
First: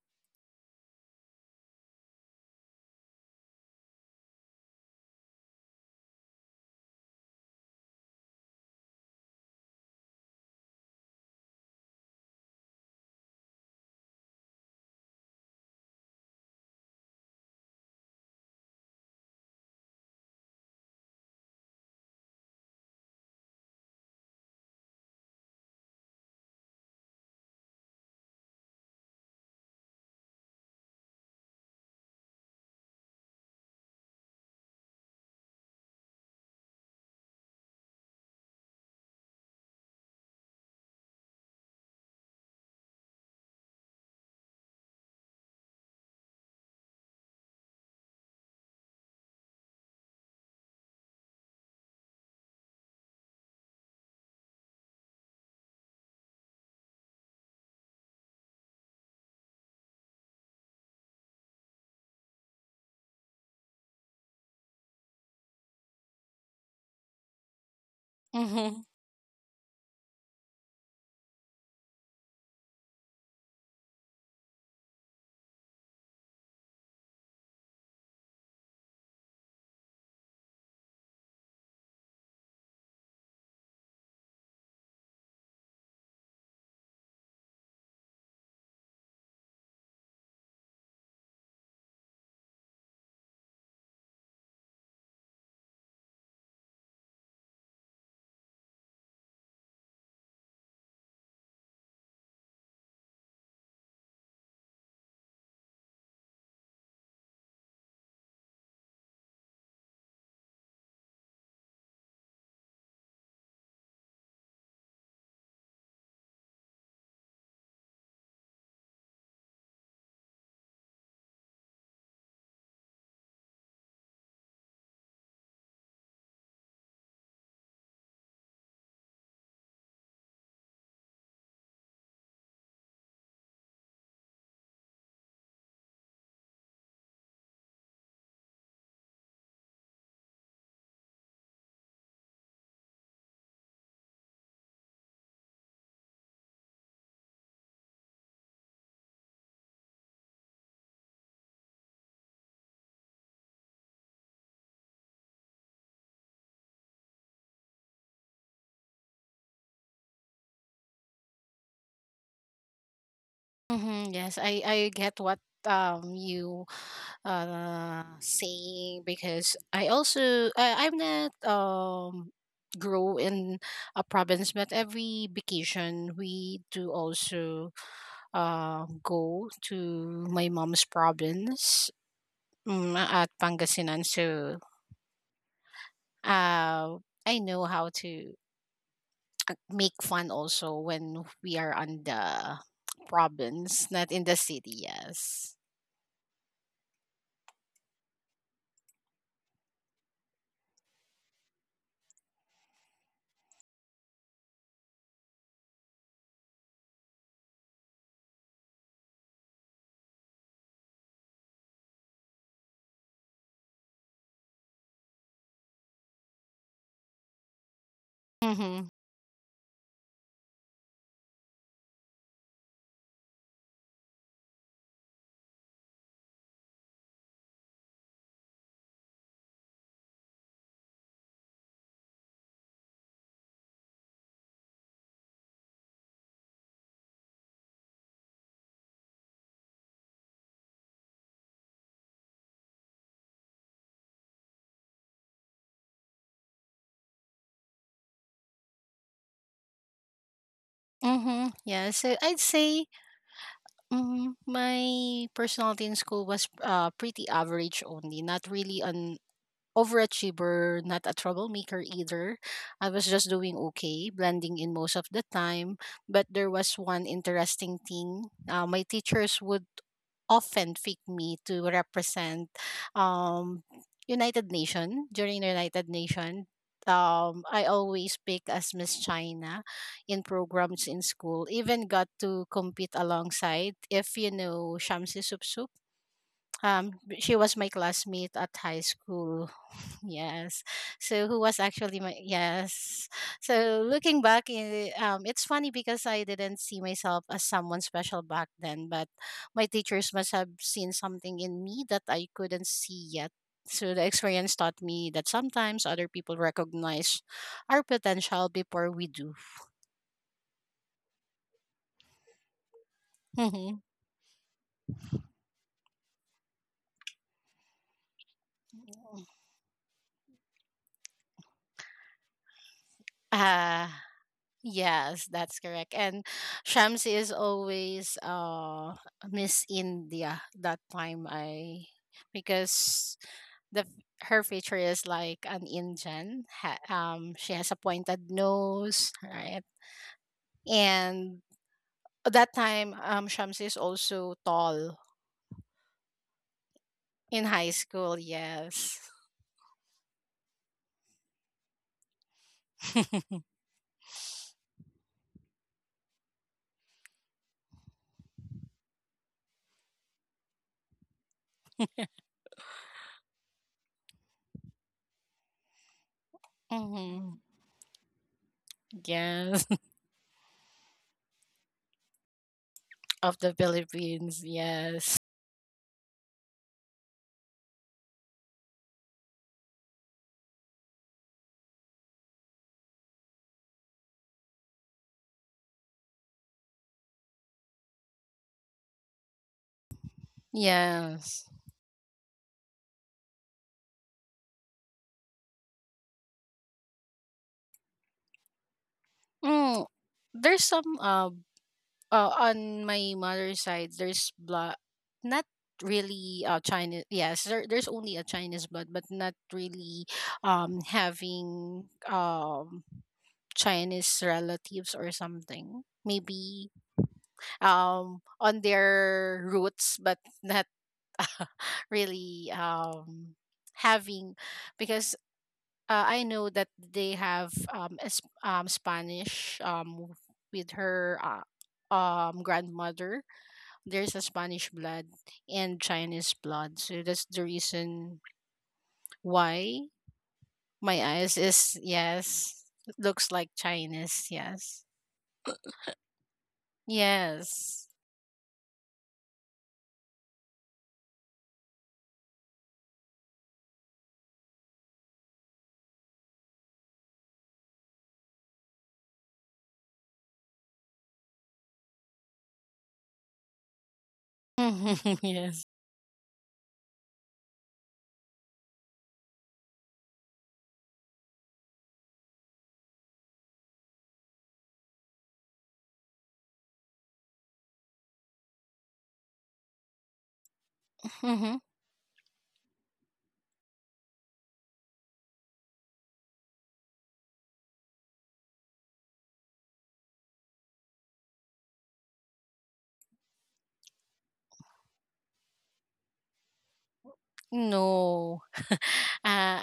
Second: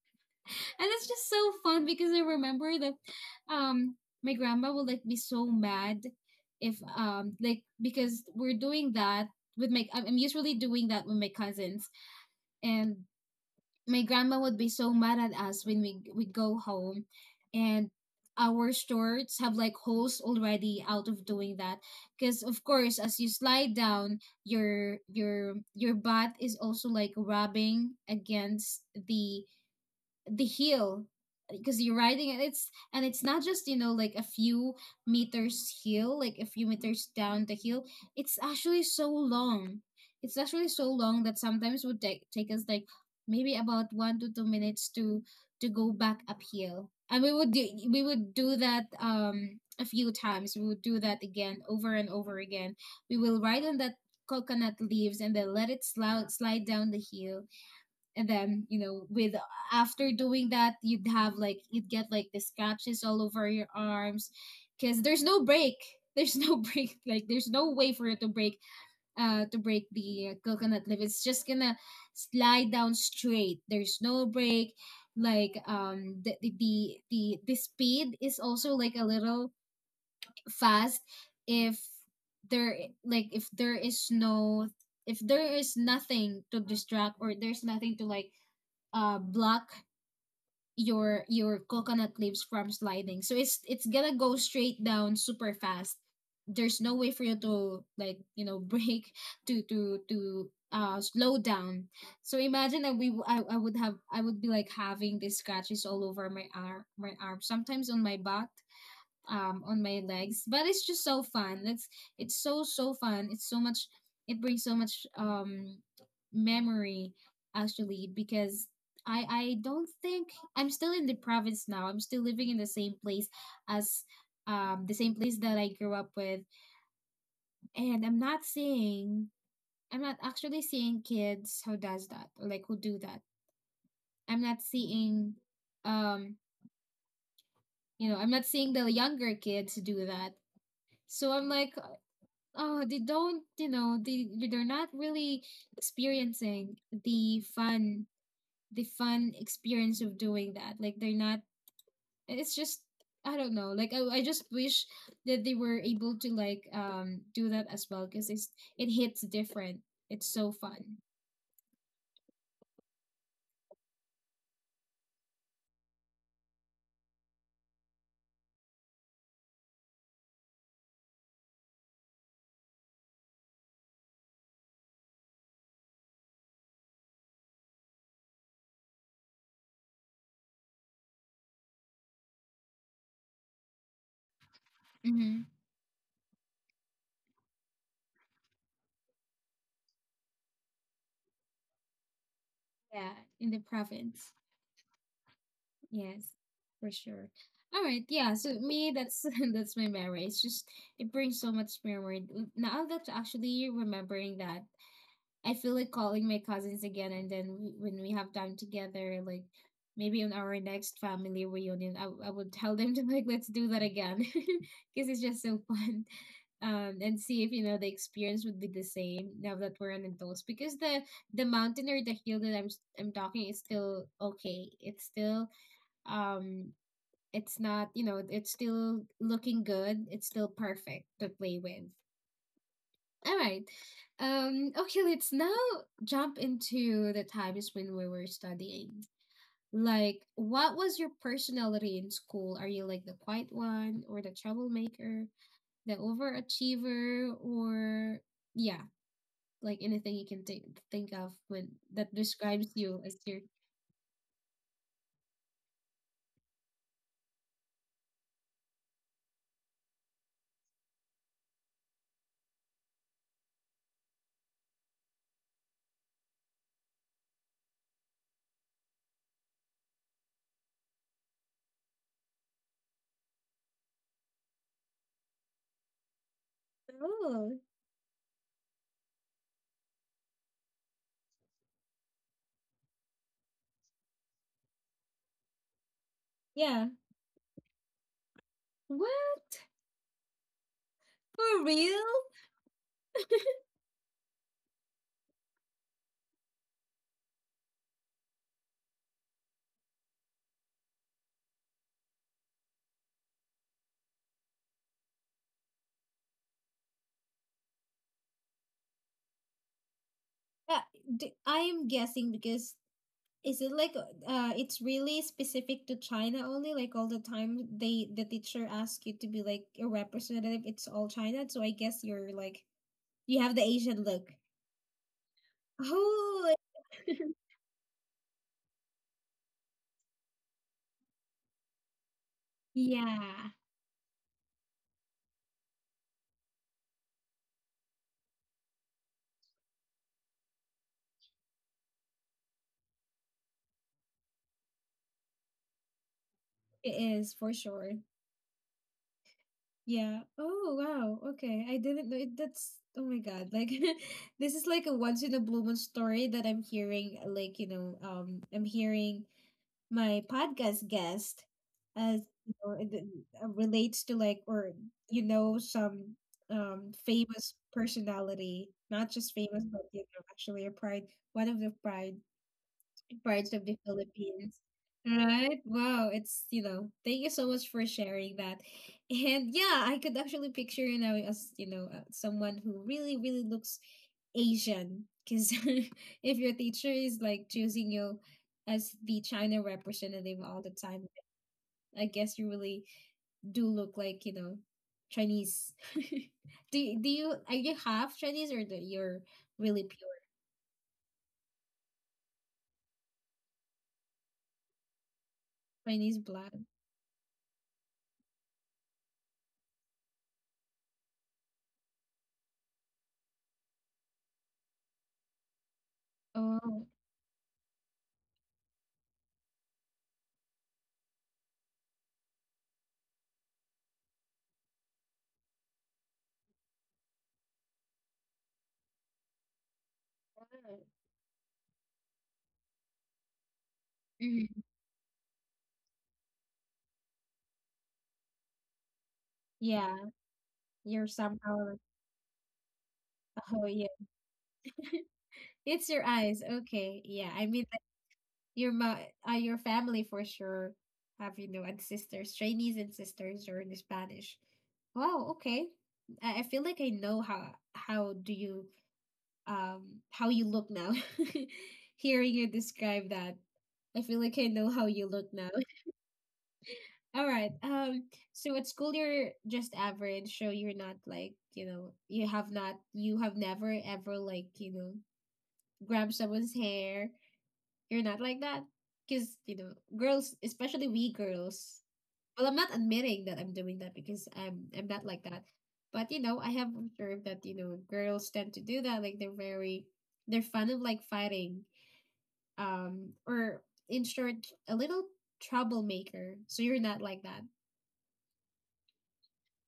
Speaker 1: And it's just so fun, because I remember that um my grandma would like be so mad if, like, because we're doing that with my, I'm usually doing that with my cousins. And my grandma would be so mad at us when we go home, and our shorts have like holes already out of doing that, because of course, as you slide down, your butt is also like rubbing against the the heel, because you're riding it. It's, and it's not just, you know, like a few meters heel, like a few meters down the hill. It's actually so long. It's actually so long, that sometimes would take, take us like maybe about 1 to 2 minutes to go back uphill. And we would do, we would do that a few times, we would do that again over and over again. We will ride on that coconut leaves and then let it slide, slide down the hill. And then, you know, with, after doing that, you'd have like, you'd get like the scratches all over your arms, because there's no break, there's no break, like there's no way for it to break,
Speaker 2: Mm-hmm.
Speaker 1: to break the coconut leaf. It's just gonna slide down straight, there's no break. Like, the, the, the speed is also like a little fast if there, like if there is no, if there is nothing to distract, or there's nothing to like block your coconut leaves from sliding. So it's gonna go straight down super fast. There's no way for you to like, you know, break, to slow down. So imagine that I would have, I would be like having these scratches all over my arm, my arm, sometimes on my back, on my legs. But it's just so fun, it's so so fun, it's so much, it brings so much memory actually, because I don't think, I'm still in the province now, I'm still living in the same place as, the same place that I grew up with. And I'm not seeing, I'm not actually seeing kids who does that, or like who do that. I'm not seeing, um you know, I'm not seeing the younger kids do that. So I'm like, oh, they don't, you know, they, they're not really experiencing the fun, the fun experience of doing that, like they're not. It's just, I don't know, like, I just wish that they were able to like do that as well, because it's, it hits different, it's so fun.
Speaker 2: Mm-hmm. Yes, I get what you saying, because I also I'm not grow in a province, but every vacation we do also go to my mom's province, at Pangasinan. So
Speaker 1: Hmm.
Speaker 2: uh I know how to make fun also when we are on the
Speaker 1: Yeah, in the
Speaker 2: province, not in
Speaker 1: province.
Speaker 2: the city. Yes.
Speaker 1: Yes, for sure. All right, yeah. So me, that's that's my memory. It's just, it brings so much memory. Now that actually remembering that, I feel like calling my cousins again, and then we, when we have time together, like, maybe on our next family reunion, I would tell them to like, let's do that again, because it's just so fun. And see if, you know, the experience would be the
Speaker 2: Mm-hmm.
Speaker 1: same now that we're an adults, because the mountain or the hill that I'm talking is still okay. It's still um it's not, it's still looking good, it's still perfect to play with. All right. Okay, let's now jump into the times when we were studying. Like, what was your personality in school? Are you like the quiet one or the troublemaker, the overachiever, or... yeah, like anything you can think of
Speaker 2: Mm-hmm.
Speaker 1: when
Speaker 2: Yeah.
Speaker 1: that
Speaker 2: So I'd
Speaker 1: describes
Speaker 2: say,
Speaker 1: you as your...
Speaker 2: my personality in school was pretty average only, not really on overachiever, not a troublemaker either. I was just doing okay, blending in most of the time. But there was one interesting thing. My teachers would often pick me to represent um, United Nation during the United Nation.
Speaker 1: Oh,
Speaker 2: I always pick as Miss China in programs in school. Even got to compete alongside, if you know Shamsi Supsup.
Speaker 1: yeah.
Speaker 2: Um, she was my classmate at high
Speaker 1: What?
Speaker 2: school. Yes. So who was
Speaker 1: For
Speaker 2: actually
Speaker 1: real?
Speaker 2: my, yes. So looking back, it's funny because I didn't see myself as someone special back then, but my teachers must have seen something in me that I couldn't see yet. So the experience taught me that sometimes other people recognize our potential before we do.
Speaker 1: Uh, I am guessing because... is it like uh it's really specific to China only? Like, all the time the teacher asks you to be like a representative, it's all China, so I guess you're like, you have the
Speaker 2: Mm.
Speaker 1: Asian look.
Speaker 2: Yes, that's correct. And
Speaker 1: Oh,
Speaker 2: Shams is always Miss India that time. I, because
Speaker 1: yeah,
Speaker 2: the her feature is like an Indian. Ha, she has a pointed nose, right? And that time, Shams is also tall
Speaker 1: it is
Speaker 2: in
Speaker 1: for
Speaker 2: high
Speaker 1: sure.
Speaker 2: school, yes.
Speaker 1: Yeah. Oh, wow. Okay. I didn't know it. That's... oh my God. Like, this is like a once in a blue moon story that I'm hearing. Like, I'm hearing my podcast guest, as you know, relates to, like, or, some
Speaker 2: Hmm.
Speaker 1: famous personality, not just famous
Speaker 2: Yes,
Speaker 1: but, actually a pride, one of the pride
Speaker 2: of
Speaker 1: prides
Speaker 2: the
Speaker 1: of the
Speaker 2: Philippines,
Speaker 1: Philippines,
Speaker 2: yes.
Speaker 1: right? Wow, it's, thank you so much for sharing that. And yeah, I could actually picture, as you know, someone who really really looks Asian, because if your teacher is like choosing you as the China representative all the time,
Speaker 2: Yes.
Speaker 1: I guess you really do look like, Chinese. do do you Are you half Chinese, or that you're
Speaker 2: Mm.
Speaker 1: really pure
Speaker 2: There's some on my mother's side, there's blood, not
Speaker 1: Chinese
Speaker 2: really
Speaker 1: blood?
Speaker 2: Chinese. Yes, there's only a Chinese blood, but not really having Chinese relatives or something. Maybe
Speaker 1: Oh,
Speaker 2: on their roots, but not really having, because. I know that they have a, Spanish with her grandmother, there's a
Speaker 1: mm,
Speaker 2: Spanish blood and Chinese blood. So that's the reason why
Speaker 1: yeah,
Speaker 2: my
Speaker 1: you're
Speaker 2: eyes
Speaker 1: somehow.
Speaker 2: is, yes, looks like
Speaker 1: Oh, yeah,
Speaker 2: Chinese. Yes.
Speaker 1: it's your eyes. Okay, yeah. I mean, like,
Speaker 2: Yes.
Speaker 1: your ma, your family for sure have and sisters, Chinese and sisters, or in Spanish. Wow, okay. I feel like I know how do you how you look now. Hearing you describe that, I feel like I know how you look now.
Speaker 2: Yes.
Speaker 1: All right. So at school you're just average, so you're not like, you have never ever, like, grabbed someone's hair. You're not like that. Cause, girls, especially we
Speaker 2: Hmm.
Speaker 1: girls, well, I'm not admitting that I'm doing that, because I'm not like that. But I have observed that, girls tend to do that. Like, they're fond of like fighting, or in short, a little troublemaker. So you're not like that.
Speaker 2: No. uh,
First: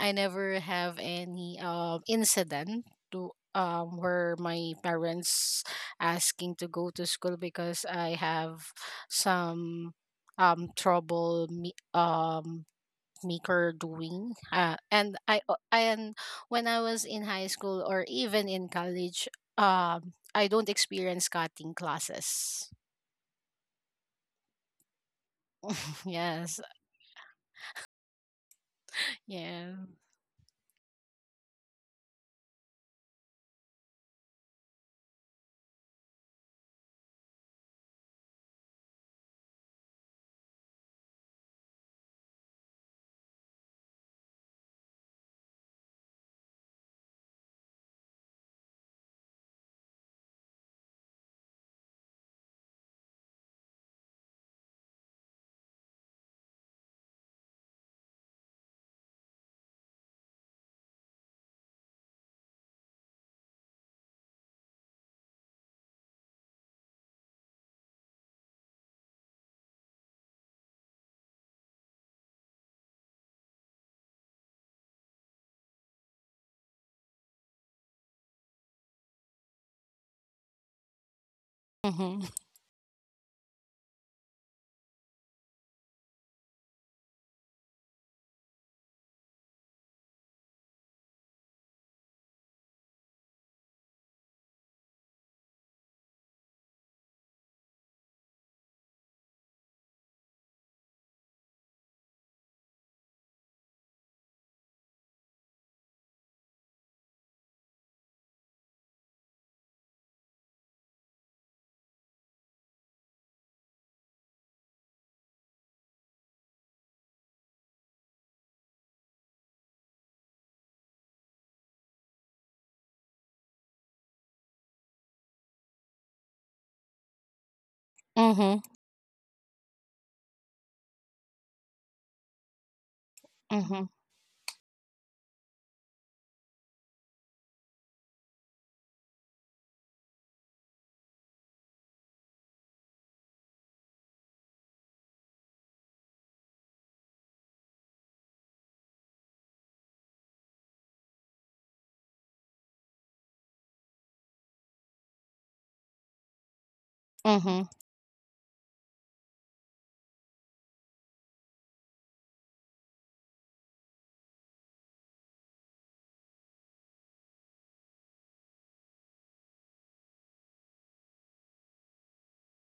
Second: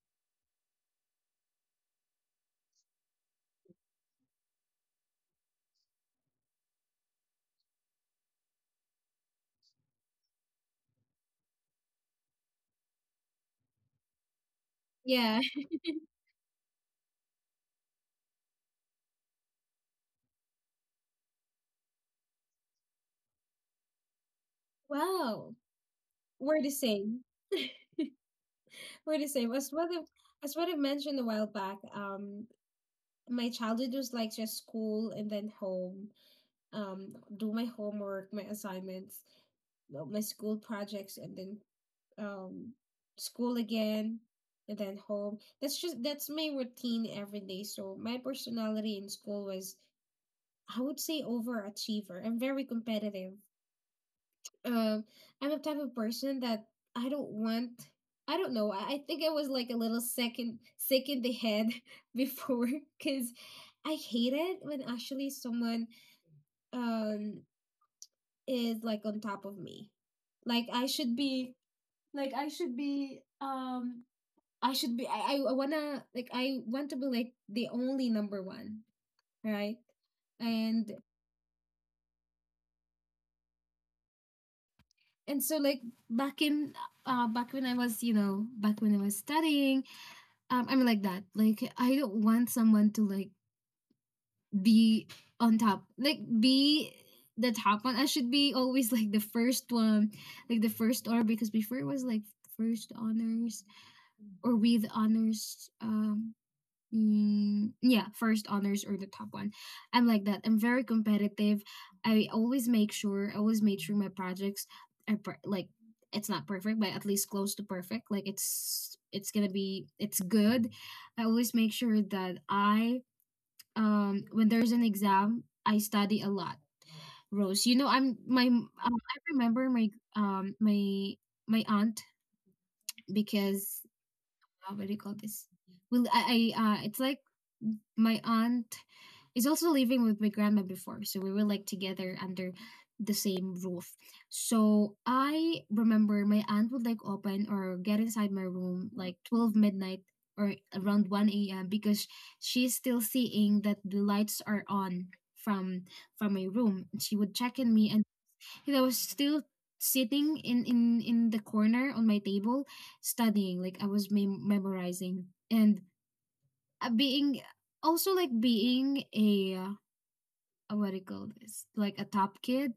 Speaker 2: I never have any incident to where my parents asking to go to school because I have some trouble me maker doing and
Speaker 1: Yeah.
Speaker 2: and when I was in high school or even in college, I don't experience cutting classes.
Speaker 1: Wow.
Speaker 2: Yes.
Speaker 1: We're the same. We're the same.
Speaker 2: Yeah.
Speaker 1: As what I mentioned a while back, my childhood was like just school and then home, do my homework, my assignments, well, my school projects, and then um school again and then home. That's my routine every day. So my personality in school was, I would say, overachiever. I'm very competitive. Um I'm the type of person that I don't want I don't know. I think I was like a little second sick in the head before, because I hate it when actually someone um is like on top of me. Like I should be like I should be I should be, I want to be like the only number one, right? And
Speaker 2: Mm-hmm.
Speaker 1: and so like back in back when I was studying, I'm like that. Like, I don't want someone to like be on top. Like, be the top one. I should be always like the first one, like the first or because before it was like first honors or with honors. Mm, yeah, first honors or the top one. I'm like that. I'm very competitive. I always make sure, I always make sure my projects are like, it's not perfect, but at least close to perfect. Like, it's gonna be it's good. I always make sure that I when there's an exam, I study a lot. Rose,
Speaker 2: Mm-hmm.
Speaker 1: I remember my um my my aunt, because
Speaker 2: Mm-hmm.
Speaker 1: what do you call this? Well, I it's like my aunt is also living with my grandma before, so we were like together under the same roof. So I remember my aunt would like open or get inside my room like 12 midnight or around 1 a.m., because she's still seeing that the lights are on from from my room. And she would check
Speaker 2: Mm-hmm.
Speaker 1: in me, and I was still sitting in the corner on my table studying, like I was memorizing, and being also like being a what do you call this, like a top kid,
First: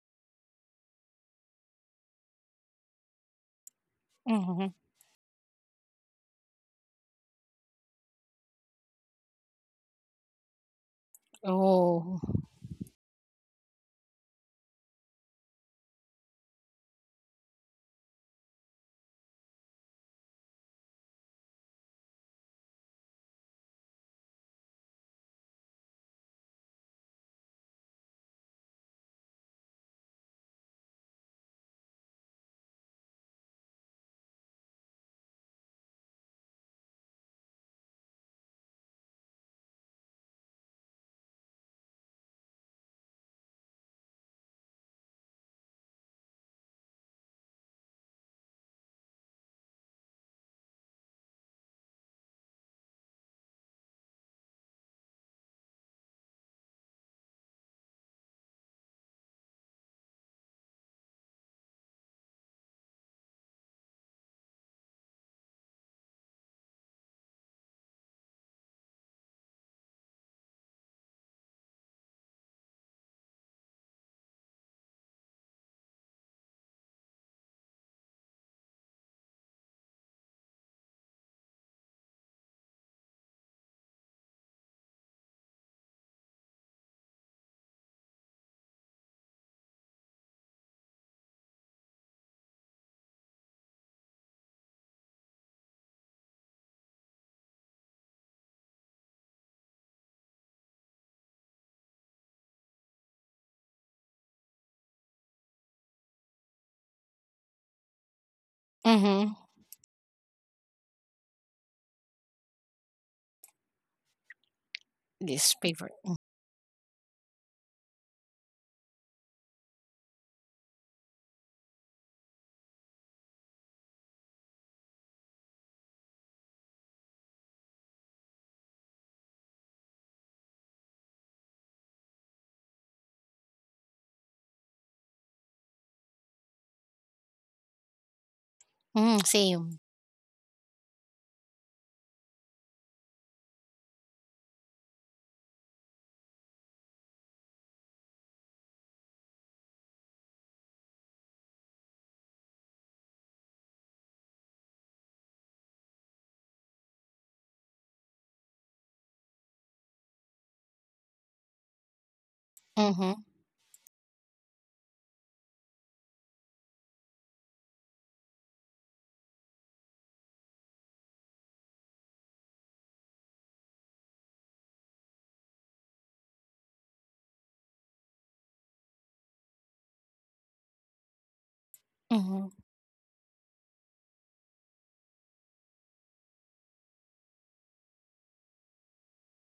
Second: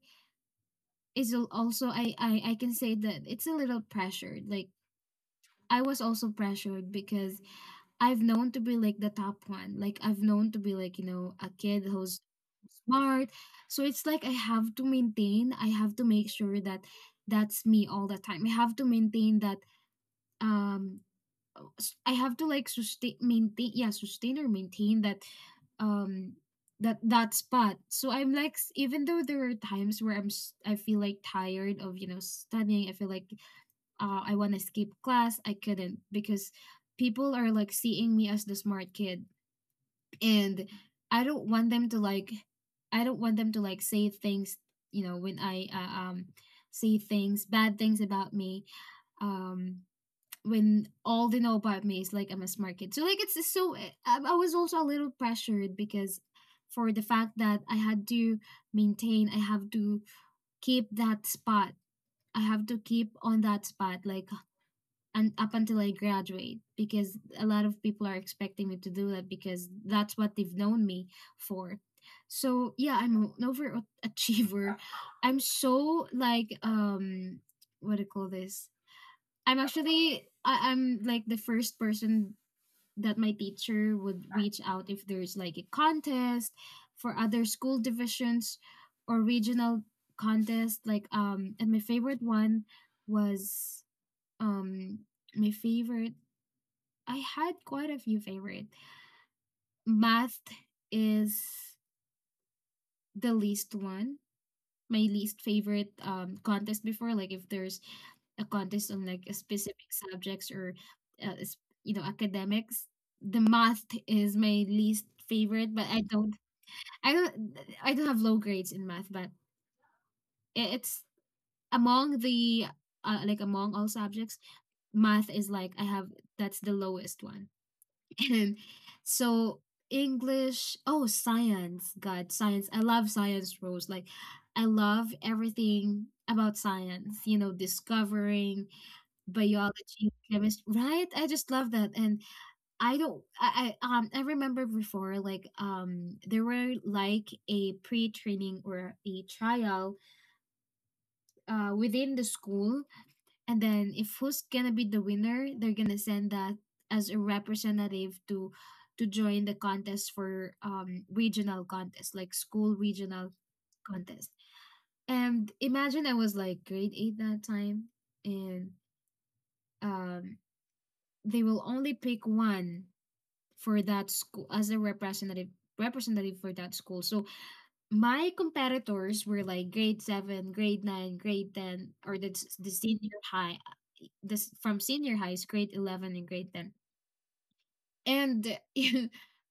Speaker 1: is also, I can say that it's a little pressured.
Speaker 2: Mm-hmm.
Speaker 1: Like, I was also pressured, because I've known to be like the top one. Like, I've known to be like, a kid
Speaker 2: Oh.
Speaker 1: who's smart. So it's like I have to make sure that that's me all the time. I have to maintain that. um I have to like sustain, maintain, yeah, sustain or maintain that um that spot. So I'm like, even though there are times where I feel like tired of, studying. I feel like I want to skip class. I couldn't, because people are like seeing me as the smart kid, and I don't want them to like, say things, when I say things bad things about me, um when all they know about me is like, I'm a smart kid. So like, it's just so, I was also a little pressured, because for the fact that I had to maintain, I have to keep that spot. I have to keep on that spot. Like, and up until I graduate, because a lot of people are expecting me to do that, because that's what they've known me for. So yeah, I'm an overachiever. I'm so like, what do you call this? I'm like the first person that my teacher would reach out if there's like a contest for other school divisions or regional contest. Like, and my favorite one was, um my favorite, I had quite a few favorite. Math is the least one. My least favorite contest before. Like, if there's a contest on like a
Speaker 2: Mm-hmm.
Speaker 1: specific subjects or uh, s- academics, the math is my least
Speaker 2: This
Speaker 1: favorite. But
Speaker 2: paper.
Speaker 1: i don't I don't have low grades in math, but it's among the like, among all subjects, math is like, I have that's the lowest one. And so English, oh, science, God, science. I love science, Rose. Like, I love everything about science, discovering
Speaker 2: Mm, same.
Speaker 1: biology, chemistry, right? I just love that. And I don't, I remember before, like, there were like a pre training or a trial, within the school, and then, if who's gonna be the winner, they're gonna send that as a representative to join the contest for regional contest, like school
Speaker 2: Mm-hmm.
Speaker 1: regional contest. And imagine I was like grade 8 that time, and um they will only pick one for that school as a representative for that school. So my comparators were like grade 7, grade 9, grade 10, or the,
Speaker 2: Mm-hmm.
Speaker 1: s- the senior high. This from senior high is grade 11 and grade 10, and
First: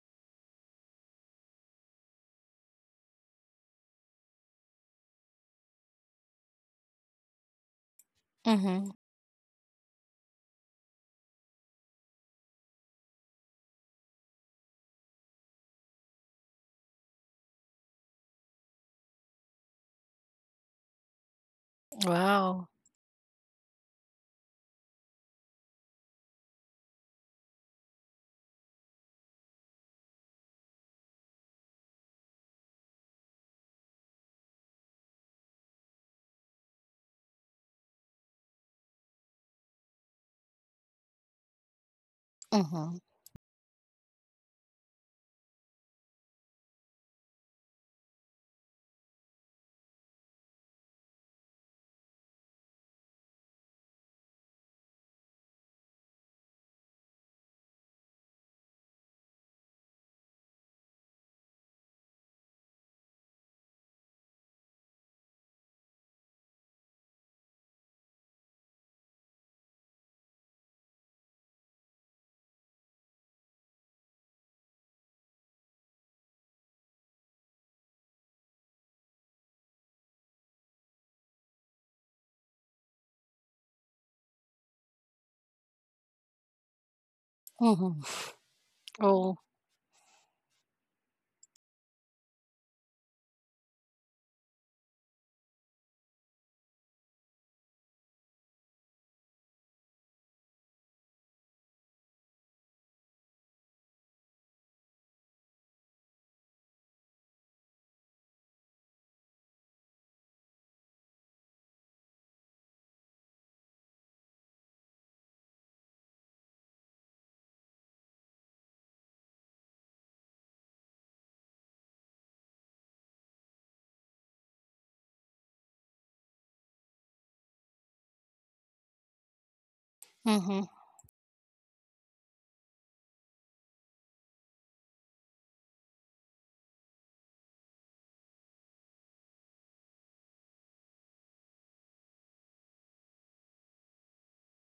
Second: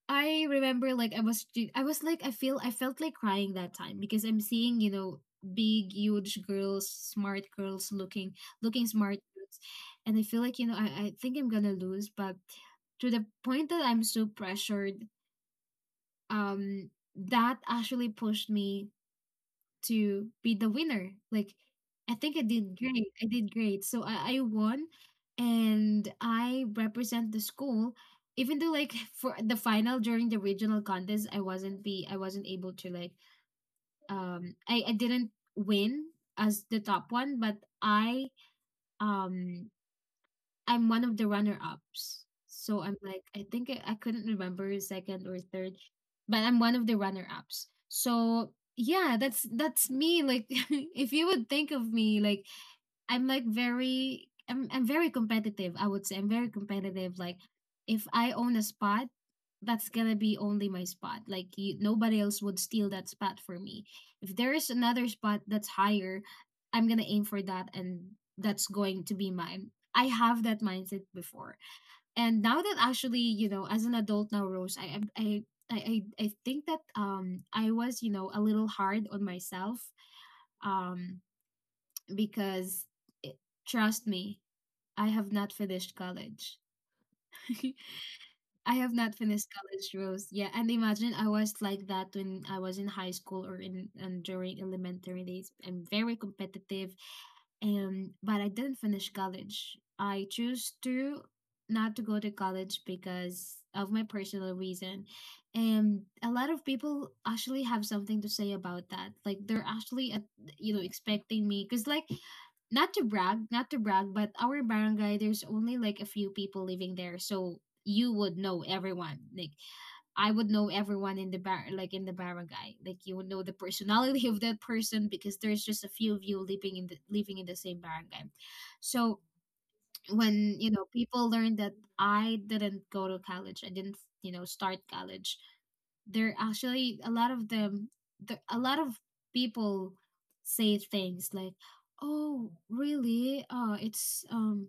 Speaker 1: I remember like, I was like, I felt like crying that time, because I'm seeing, big huge girls, smart girls, looking
Speaker 2: Mm-hmm.
Speaker 1: smart girls, and I feel like, I think I'm gonna lose. But to the point that I'm so pressured, um that actually pushed me to be the winner. Like, I think I
Speaker 2: Wow.
Speaker 1: did great. I did great. So I won, and I represent the school. Even though like, for the final during the regional contest, I wasn't able to like, I didn't win as the top one, but um I'm one of the runner ups. So I'm
Speaker 2: Mm-hmm.
Speaker 1: like, I think I couldn't remember second or third, but I'm one of the runner ups. So yeah, that's me. Like, if you would think of me like, I'm very competitive. I would say I'm very competitive. Like, if I own a spot, that's gonna be only my spot. Like, nobody else would steal that spot for me. If there is another spot that's higher, I'm gonna aim for that, and that's going to be mine. I have that mindset before, and now that actually, as an adult now, Rose, I, I think that I was, a little hard on myself, um because it, trust me, I have not finished college.
Speaker 2: Mm-hmm.
Speaker 1: I have not
Speaker 2: Oh.
Speaker 1: finished college, Roads. Yeah, and imagine I was like that when I was in high school or in and during elementary days. I'm very competitive, and but I didn't finish college. I chose to not to go to college because of my personal reason. And a lot of people actually have something to say about that. Like, they're actually expecting me, because, like, not to brag, not to brag, but our barangay, there's only like a few people living there. So you would know everyone. Like, I would know everyone in the barangay. Like, you would know the personality of that person because there's just a few of you living in the same barangay. So when
Speaker 2: Mm-hmm.
Speaker 1: people learn that I didn't go to college, I didn't start college, they're actually a lot of them, a lot of people say things like, oh, really, it's,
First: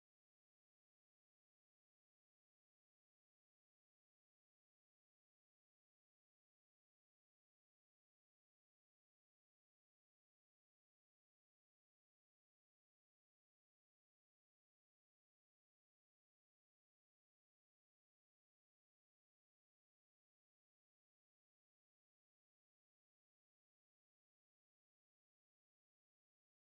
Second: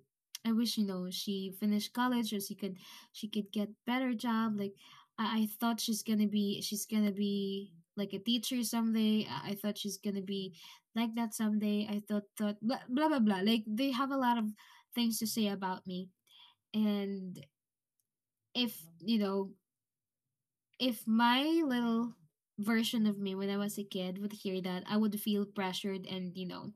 Speaker 1: I wish, she finished college, or she could, she could get better job, like, I thought she's gonna be, like a teacher someday. I thought she's gonna be like that someday. I thought, blah, blah blah blah. Like, they have a lot of things to say about me. And if you know if my little version of me when I was a kid would hear that, I would feel pressured, and, you know,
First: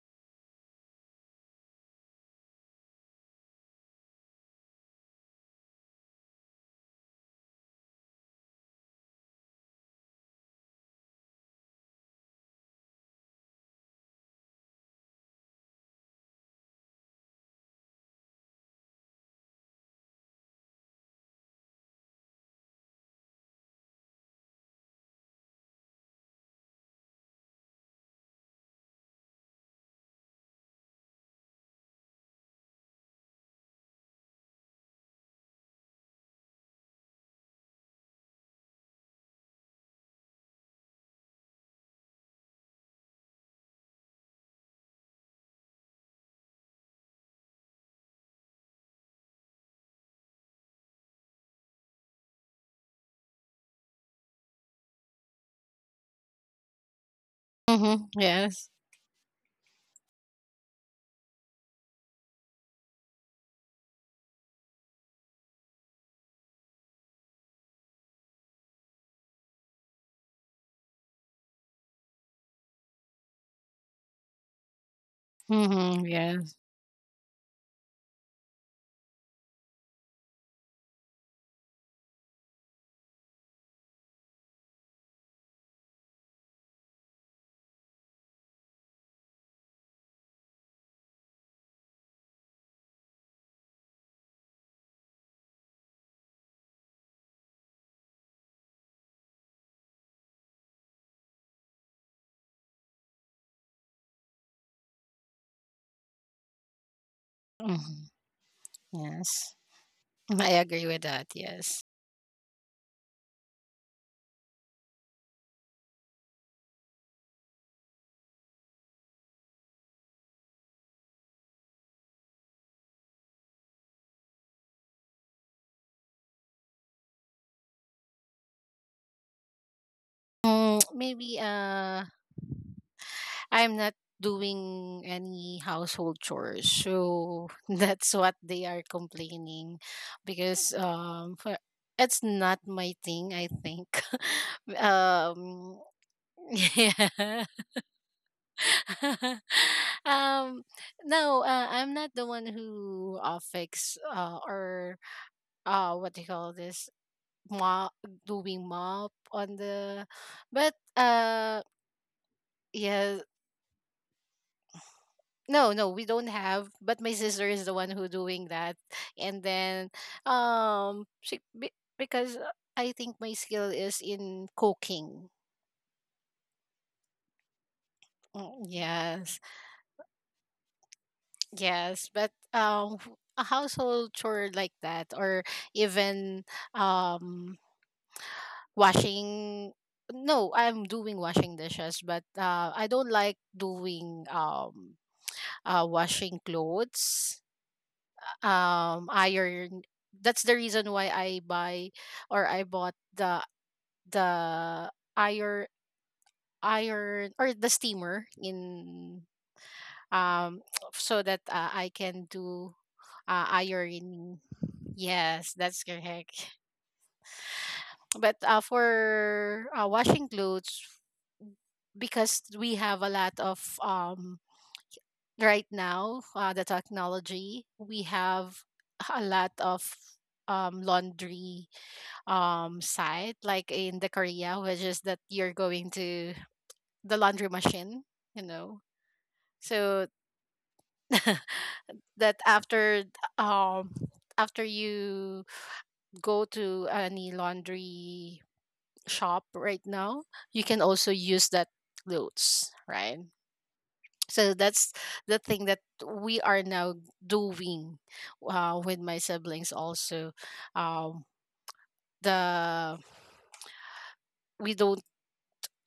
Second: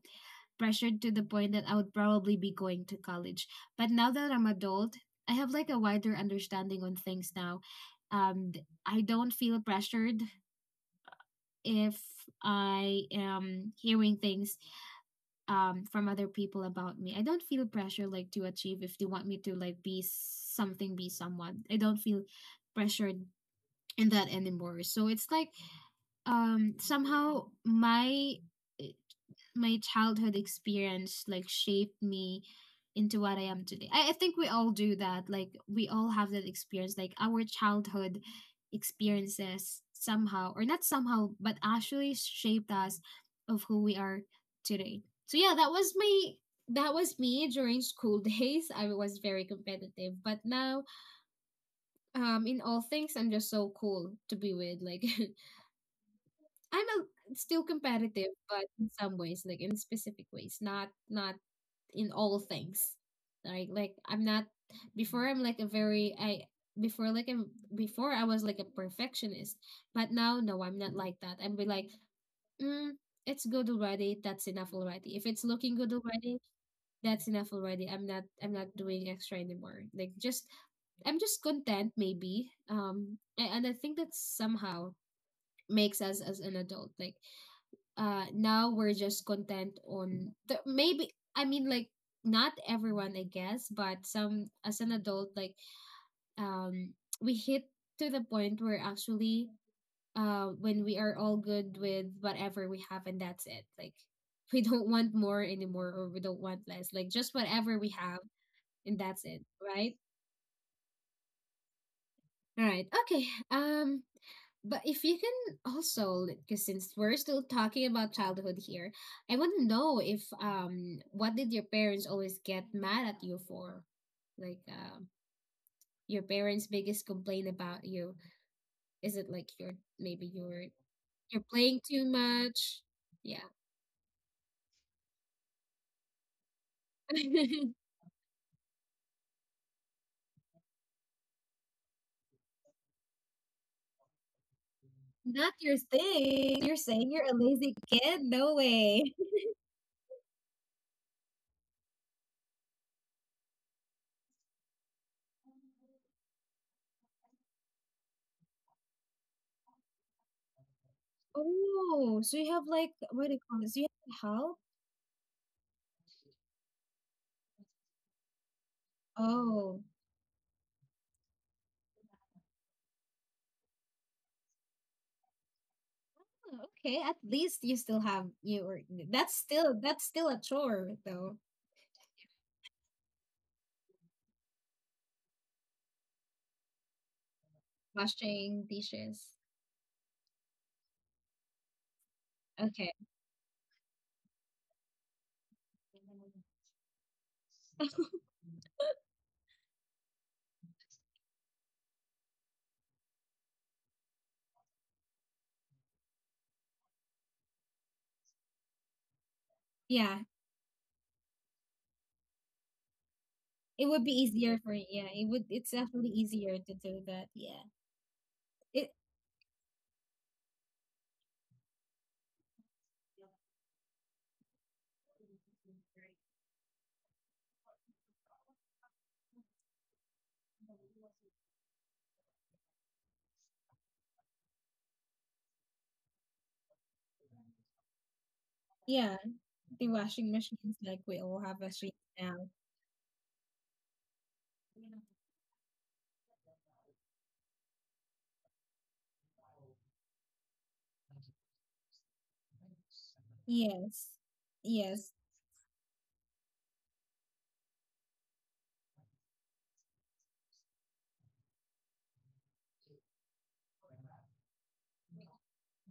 Speaker 1: pressured to the point that I would probably be going to college. But now that I'm adult, I have like a wider understanding on things now. Um, I don't feel pressured if I am hearing things from other people about me. I don't feel pressure like to achieve if they want me to like be something, be someone. I don't feel pressured in that anymore. So it's like, somehow my eh, my childhood experience like shaped me into what I am today. I think we all do that. Like, we all have that experience. Like, our childhood experiences somehow, or not somehow, but actually shaped us of who we are today. So yeah, that was me during school days. I was very competitive, but now, in all things, I'm just so cool to be with. Like, I'm still
Speaker 2: Mm-hmm.
Speaker 1: competitive, but
Speaker 2: Yes.
Speaker 1: in some ways, like in specific ways, not in all things. Like I'm not before I'm like a very I before like I'm before I was like a perfectionist, but now no, I'm not like that. I'm be like, mm, it's good already. That's enough already. If it's looking good
Speaker 2: Mm-hmm.
Speaker 1: already,
Speaker 2: Yes.
Speaker 1: that's enough already. I'm not doing extra anymore. Like, just, I'm just content maybe. And I think that somehow makes us as an adult. Like, now we're just content maybe, I mean, like, not everyone, I guess, but some, as an adult, like, um we hit to the point where actually, when we are all good with whatever we have, and that's it. Like, we don't want more anymore, or we don't want less, like, just whatever we have,
Speaker 2: Mm-hmm.
Speaker 1: and that's
Speaker 2: Yes.
Speaker 1: it. Right.
Speaker 2: I agree with that. Yes.
Speaker 1: All right. Okay. um but if you can also, because since we're still talking about childhood here, I want to know if, what did your parents always get mad at you for? Like, your parents' biggest complaint about you, is it like you're maybe
Speaker 2: Mm, maybe
Speaker 1: you're playing too much? Yeah.
Speaker 2: I'm not doing any household chores, so that's what they are complaining, because for, it's not my thing. I think.
Speaker 1: Not your
Speaker 2: um.
Speaker 1: thing. You're saying you're a
Speaker 2: Yeah.
Speaker 1: lazy kid? No way.
Speaker 2: um. No. I'm not the one who fix or what do you call this, mop, doing mop on the, but um
Speaker 1: Oh, so you have, like,
Speaker 2: Yeah.
Speaker 1: what do you call this? You have help?
Speaker 2: No, no, we don't have. But my sister is the one who doing that, and
Speaker 1: Oh,
Speaker 2: then because I think my skill is in cooking.
Speaker 1: oh, okay. At least you still have you,
Speaker 2: Mm,
Speaker 1: or that's
Speaker 2: yes,
Speaker 1: still a chore though.
Speaker 2: yes, but a household chore like that, or even um,
Speaker 1: Washing dishes.
Speaker 2: washing. No, I'm doing washing dishes, but I
Speaker 1: Okay.
Speaker 2: don't like doing washing clothes, iron. That's the reason why I buy or I bought the the iron iron or the steamer in
Speaker 1: Yeah,
Speaker 2: um so that I can do
Speaker 1: it would be
Speaker 2: ironing.
Speaker 1: easier for, yeah,
Speaker 2: Yes,
Speaker 1: it's
Speaker 2: that's
Speaker 1: definitely
Speaker 2: correct.
Speaker 1: easier to do that. Yeah.
Speaker 2: But
Speaker 1: It
Speaker 2: for washing clothes, because we have a lot of right now, the technology, we have a lot of laundry side, like in the Korea, which is that you're going to the laundry machine, you know
Speaker 1: yeah, the
Speaker 2: so
Speaker 1: washing machines, like, we all have machines
Speaker 2: that
Speaker 1: now.
Speaker 2: after um after you go to any laundry shop right now, you can also use that clothes, right?
Speaker 1: Yes.
Speaker 2: So that's
Speaker 1: Yes.
Speaker 2: the thing that we are now doing with my siblings also, um the we don't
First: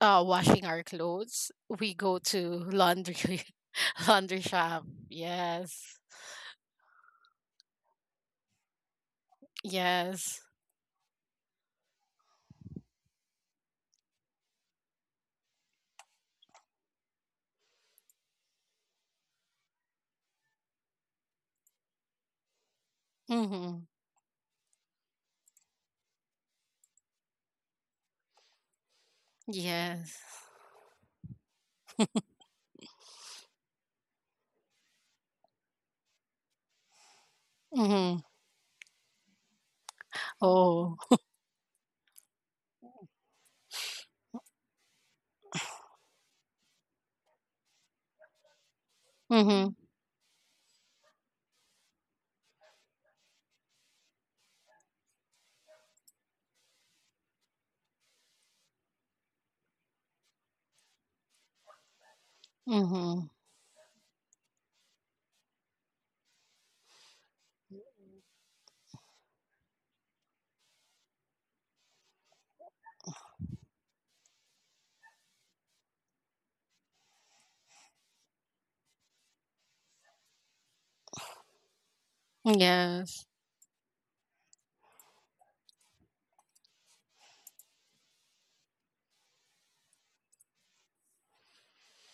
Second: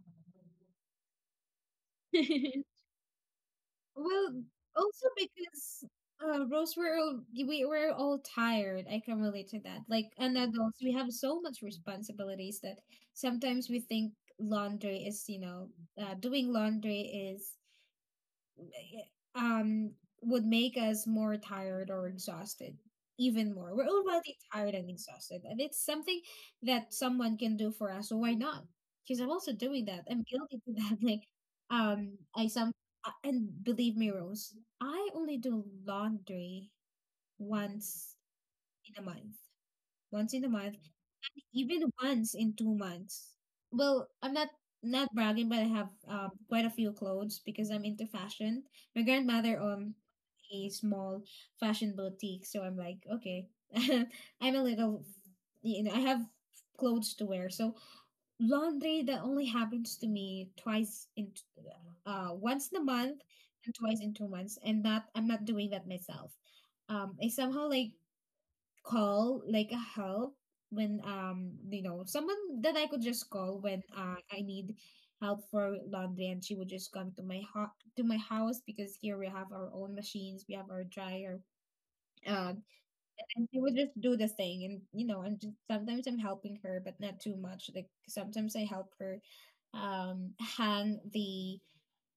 Speaker 2: washing our clothes, we go to laundry laundry
Speaker 1: Well,
Speaker 2: shop.
Speaker 1: also because,
Speaker 2: Yes.
Speaker 1: Rose, we're all, we're all tired. I can relate to that. Like, and
Speaker 2: Yes.
Speaker 1: adults, we have so much responsibilities that sometimes we think laundry is, you know, doing laundry is, um would make us more tired or exhausted, even more.
Speaker 2: Mm-hmm.
Speaker 1: We're already tired and exhausted, and it's something that someone can do for us, so why not? Because I'm also doing that.
Speaker 2: Yes.
Speaker 1: I'm guilty to that. Like, I some and believe me, Rose, I only do laundry once
Speaker 2: Mm-hmm.
Speaker 1: in a month, once in a month,
Speaker 2: Oh.
Speaker 1: even once in 2 months. Well, I'm not bragging, but I have quite a few clothes because I'm into fashion. My grandmother
Speaker 2: Mm-hmm.
Speaker 1: owned a small fashion boutique, so I'm like, okay, I'm a little, you know, I have clothes to wear. So laundry that only happens to me once in a month
Speaker 2: Mm-hmm.
Speaker 1: and twice in 2 months, and that I'm not doing that myself. I somehow like call like a help when someone that I could just call when, I need help for laundry, and she would just come to my to my house, because here we have our own machines. We have our dryer, uh
Speaker 2: Yes.
Speaker 1: and she would just do the thing, and, you know, and just sometimes I'm helping her, but not too much. Like, sometimes I help her hang the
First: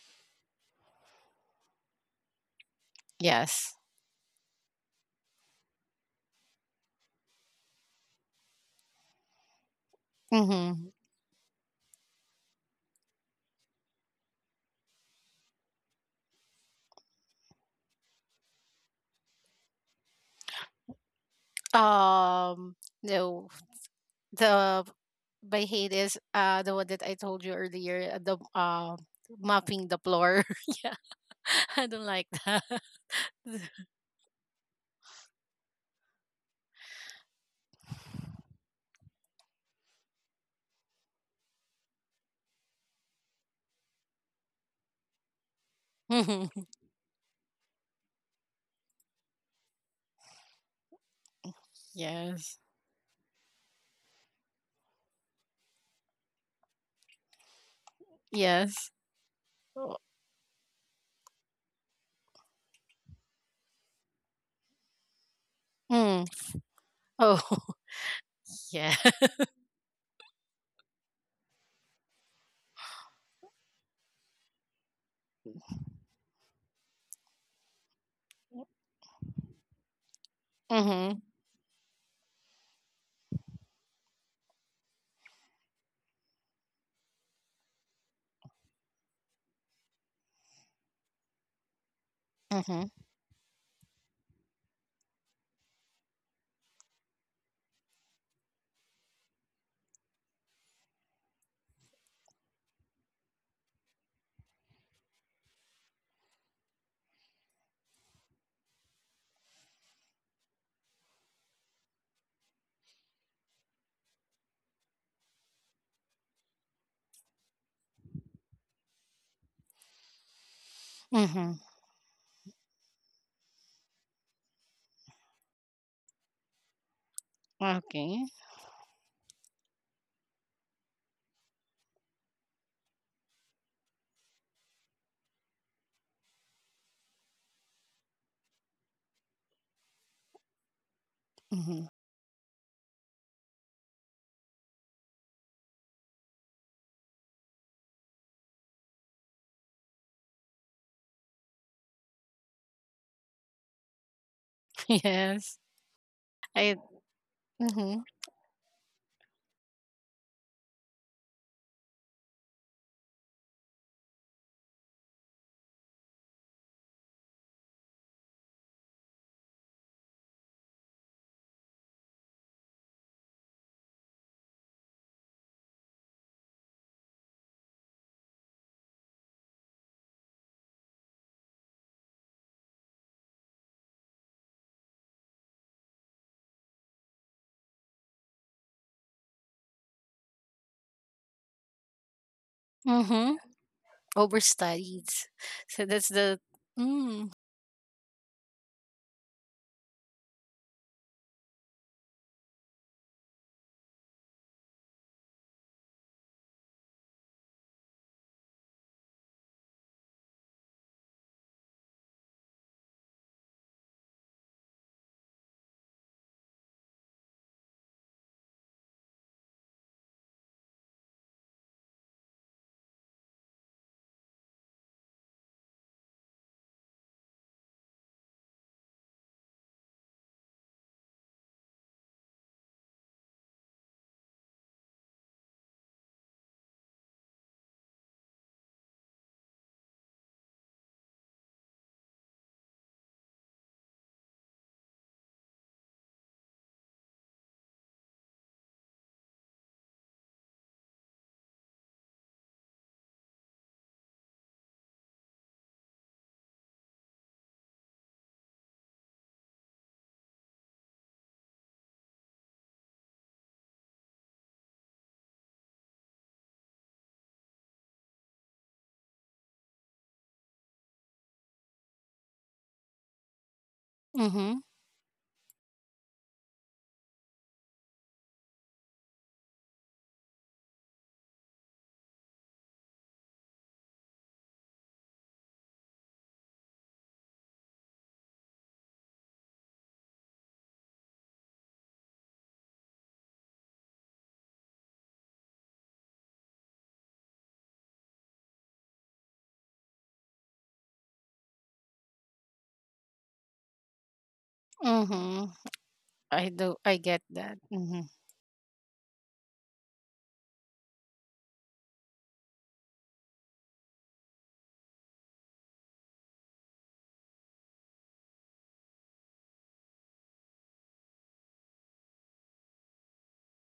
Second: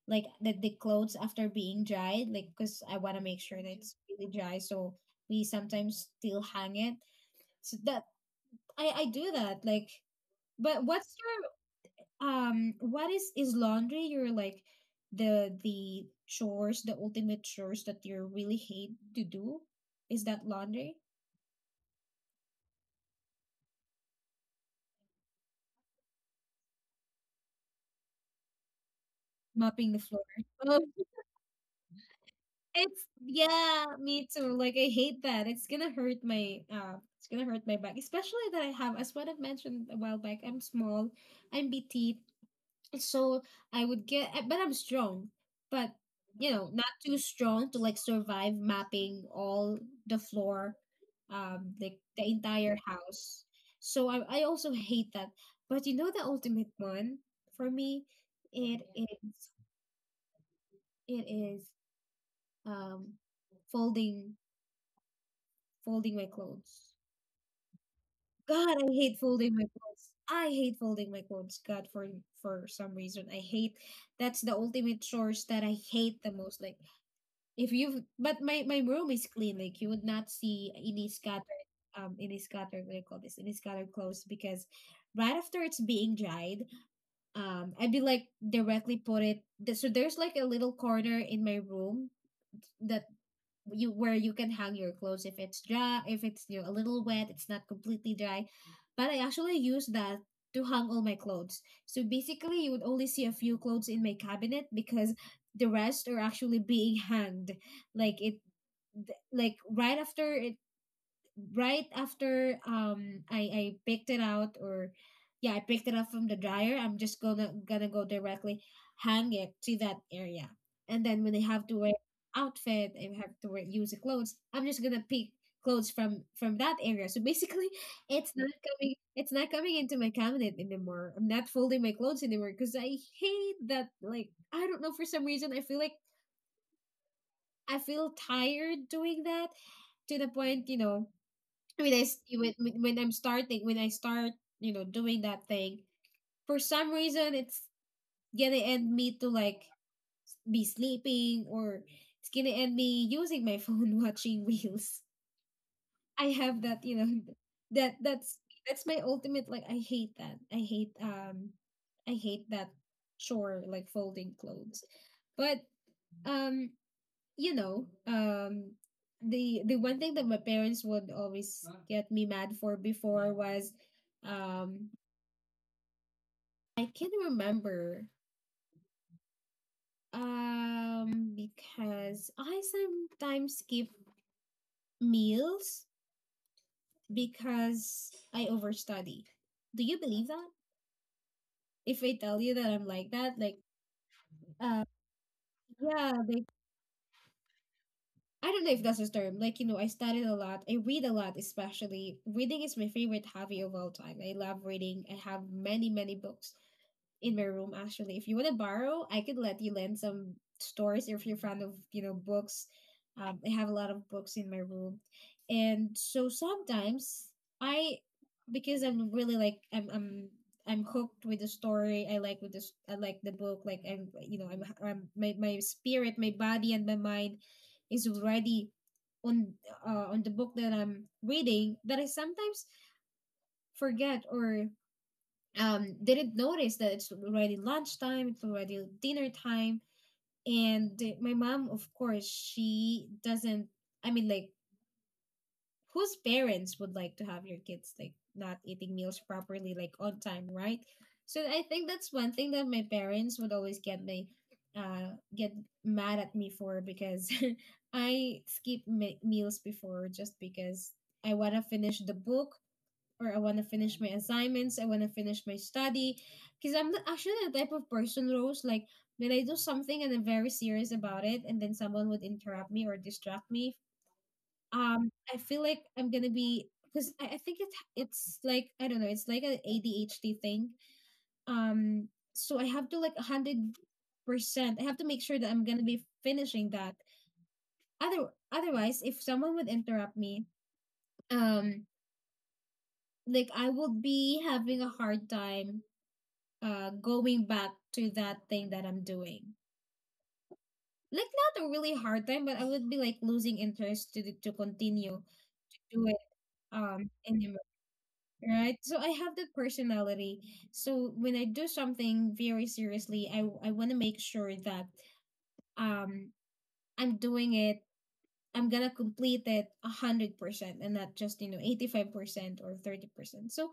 Speaker 1: like the, the clothes after being dried, like, because I want to make sure that
Speaker 2: Yes.
Speaker 1: it's really dry, so we sometimes still hang it, so that, I do that. Like, but
Speaker 2: Mm-hmm.
Speaker 1: what's your what is laundry your, like, the ultimate chores that you really hate to do, is that laundry?
Speaker 2: Um. No. The by hate is the one that I told you earlier. The mopping
Speaker 1: Mopping
Speaker 2: the
Speaker 1: the floor.
Speaker 2: floor.
Speaker 1: Oh.
Speaker 2: Yeah. I don't like that.
Speaker 1: It's, yeah, me too. Like, I hate that. It's gonna hurt my, it's gonna hurt my back, especially that I have, as what I've mentioned a while back, I'm small, I'm petite, so I would get, but I'm strong, but, you
Speaker 2: Mm-hmm.
Speaker 1: know, not too strong to like survive mapping all the floor, like the
Speaker 2: Yes.
Speaker 1: entire house. So I also hate that. But you know the ultimate one for me, it
Speaker 2: Yes.
Speaker 1: is,
Speaker 2: Oh.
Speaker 1: it is um folding folding
Speaker 2: Mm.
Speaker 1: my clothes.
Speaker 2: Oh.
Speaker 1: God, I
Speaker 2: Yeah.
Speaker 1: hate folding my clothes. I hate folding my clothes. God, for some reason, I hate, that's the ultimate chores that I hate the most. Like, if you've but my room is clean. Like, you would not see any
Speaker 2: Mhm.
Speaker 1: scattered what do you call this, any scattered clothes, because right after it's being dried, I'd be like directly put so there's like a little corner in my room
Speaker 2: Mhm.
Speaker 1: that you where you can hang your clothes if it's dry, if it's, you know, a little wet, it's not completely dry, but I actually use that to hang all my clothes, so basically you would only see a few clothes in my cabinet because the rest are actually being hanged like, like right after it right after, I picked it out, or, yeah, I picked it up from the dryer. I'm just gonna go directly hang it to that area. And then when I
Speaker 2: Mhm.
Speaker 1: have to wear outfit, I have to wear use the clothes, I'm just gonna pick clothes from that area. So basically,
Speaker 2: Okay.
Speaker 1: it's not coming, it's not coming into my cabinet anymore. I'm not folding my clothes anymore, because I hate that. Like, I don't know, for some reason I feel tired doing that, to the point, you know,
Speaker 2: Mhm.
Speaker 1: when when I'm starting when I start, doing that thing, for some reason it's gonna end me to, like, be sleeping, or it's gonna end me using my phone, watching reels.
Speaker 2: Yes.
Speaker 1: I have
Speaker 2: I.
Speaker 1: that. that
Speaker 2: Mhm.
Speaker 1: that's that's my ultimate. Like, I hate that. I hate that chore, like, folding clothes, but, um you know, um, the one thing that my parents would always get me mad for before was, um, I can remember, because I sometimes skip meals because I overstudy. Do you believe that? If I tell you that I'm like
Speaker 2: Mhm.
Speaker 1: that, like, uh,
Speaker 2: Overstudied. So that's
Speaker 1: yeah,
Speaker 2: the.
Speaker 1: like,
Speaker 2: Mm.
Speaker 1: I don't know if that's a term. Like, you know, I studied a lot. I read a lot, especially. Reading is my favorite hobby of all time. I love reading. I have many, many books in my room actually. If you want to borrow, I could let you lend some stories if you're fond of, books. I have a lot of books in my room. And so sometimes I because I'm really, like, I'm hooked with the story. I like the book. Like, I'm you know, I'm my, my spirit, my body, and my mind is already on, on the book that I'm reading, that I sometimes forget or, didn't notice that it's already lunchtime, it's already dinner time. And my mom, of course, she doesn't, I mean, like, whose parents would like to have your kids, like, not eating meals properly, like, on time, right? So I think that's one thing that my parents would always uh, get mad at me for because I skip meals before just because I want to finish the book or I want to finish my assignments, I want to finish my study. Because actually the type of person, Rose, like when I do something and I'm very serious about it, and then someone would interrupt me or distract me,
Speaker 2: Mhm.
Speaker 1: I feel like I'm gonna be because I think it it's like I don't know, it's like an ADHD thing. Um, so I have to like 100%. I have to make sure that I'm gonna be finishing that. Otherwise, if someone would interrupt me, um, like I would be having a hard time going back to that thing that I'm doing. Like not a really hard time, but I would be like losing interest to continue
Speaker 2: Mhm.
Speaker 1: to do it
Speaker 2: I do. I get that.
Speaker 1: anymore.
Speaker 2: Mhm.
Speaker 1: Right? So I have that personality. So when I do something very seriously, I want to make sure that um I'm doing it. I'm gonna complete it 100% and not just 85% or 30%. So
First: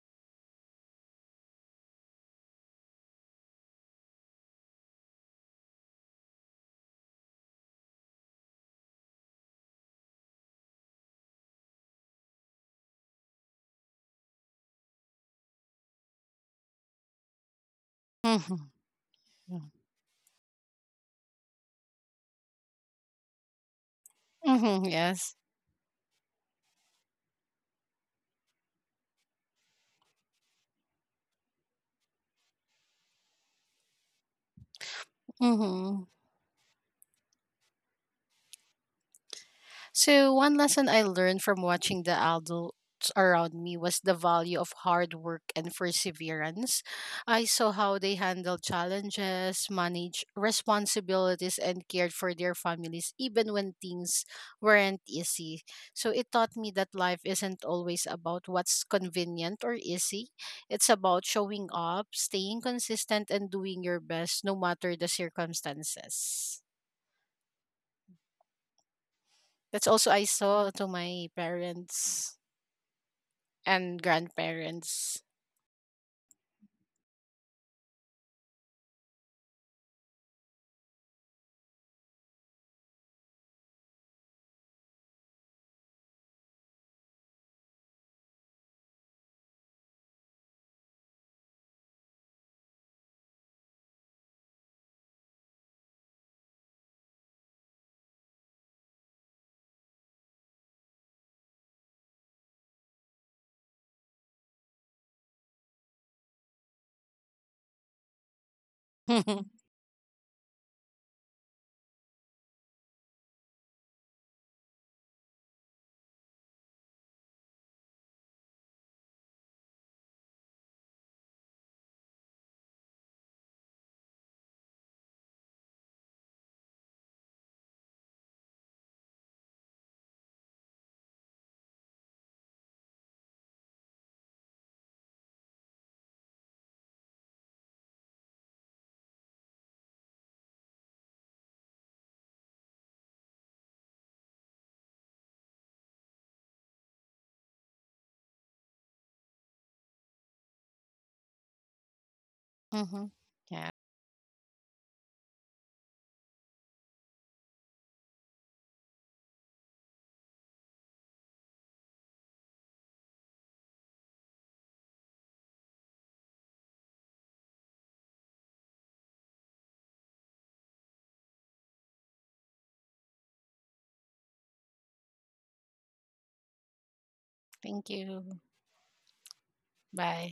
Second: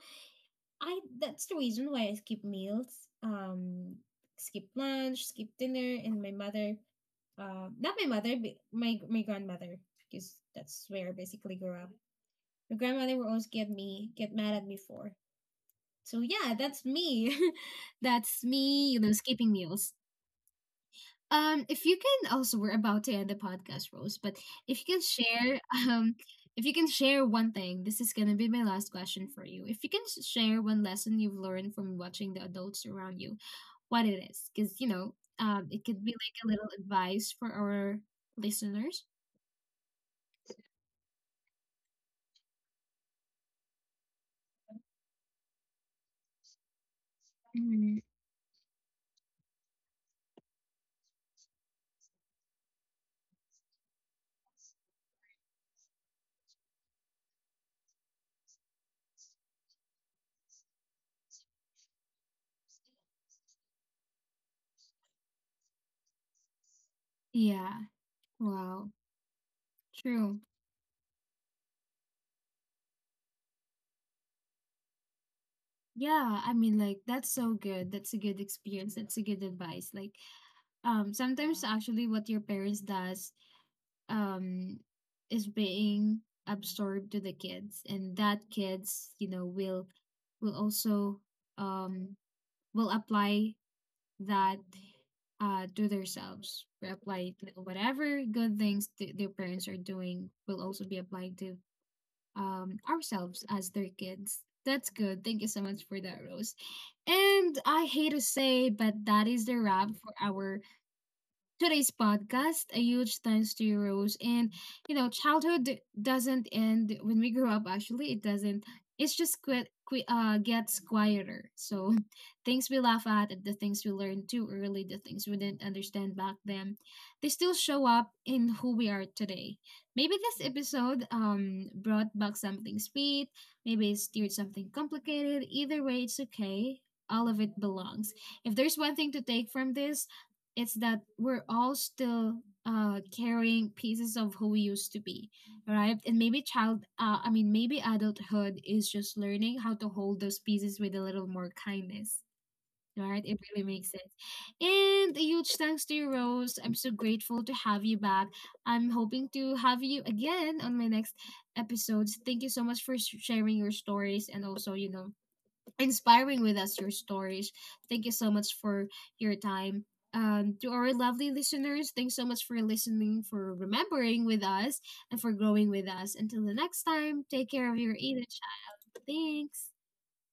Speaker 1: I that's the reason why I skip meals. Um, skip lunch, skip dinner, and my mother not my mother, but my grandmother, because that's where I basically grew up. My grandmother would always get mad at me for. So yeah, that's me. That's
Speaker 2: Mhm.
Speaker 1: me. You know, skipping meals. If you can also, we're about to end the podcast, Rose. But if
Speaker 2: Mhm.
Speaker 1: you can
Speaker 2: Yes.
Speaker 1: share, um, if you can share one thing, this is gonna be my last question for you. If you can share one lesson you've learned from watching the adults around you, what it is, because it could
Speaker 2: Mhm.
Speaker 1: be like a little advice for our listeners.
Speaker 2: So, one lesson I learned from watching the adults around me was the value of hard work and perseverance. I saw how
Speaker 1: Mhm.
Speaker 2: they handled challenges, managed responsibilities, and cared for their families even when things weren't easy. So, it taught me that life isn't always about what's convenient or easy. It's about showing up, staying consistent, and doing your best no matter the circumstances.
Speaker 1: Yeah. Wow.
Speaker 2: That's also I
Speaker 1: True.
Speaker 2: saw to my parents, and grandparents.
Speaker 1: Yeah, I mean like that's so good. That's a good experience. That's a good advice. Like sometimes actually what your parents does um is being absorbed to the kids, and that kids, you know, will also um will apply that to themselves. Will apply, like, whatever good things their parents are doing will also be applied to ourselves as their kids. That's good. Thank you so much for that, Rose. And I hate to say, but that
Speaker 2: Hmm.
Speaker 1: is the wrap for our today's podcast. A huge thanks to you, Rose. And you know, childhood doesn't end when we grow up. Actually, it doesn't. It's just quit, qui gets quieter. So, things we laugh at, the things we learned too early, the things we didn't understand back then, they still show up in who we are today. Maybe this episode brought back something sweet. Maybe it steered something complicated. Either way, it's okay. All of it belongs. If there's one thing to take from this, it's that we're all still carrying pieces of who we used to be, right? And maybe child I mean maybe adulthood is just learning how to hold those pieces with a little more kindness, right? It really
Speaker 2: Yeah.
Speaker 1: makes sense. And a huge thanks to you, Rose. I'm so grateful to have you back. I'm hoping to have you again on my next episodes. Thank you so much for sharing your stories, and also, you know, inspiring with us your stories. Thank you so much for your time. To our lovely listeners, thanks so much for listening, for remembering with us, and for growing with us. Until the next time, take care of
Speaker 2: Thank
Speaker 1: your inner
Speaker 2: you.
Speaker 1: child. Thanks.
Speaker 2: Bye.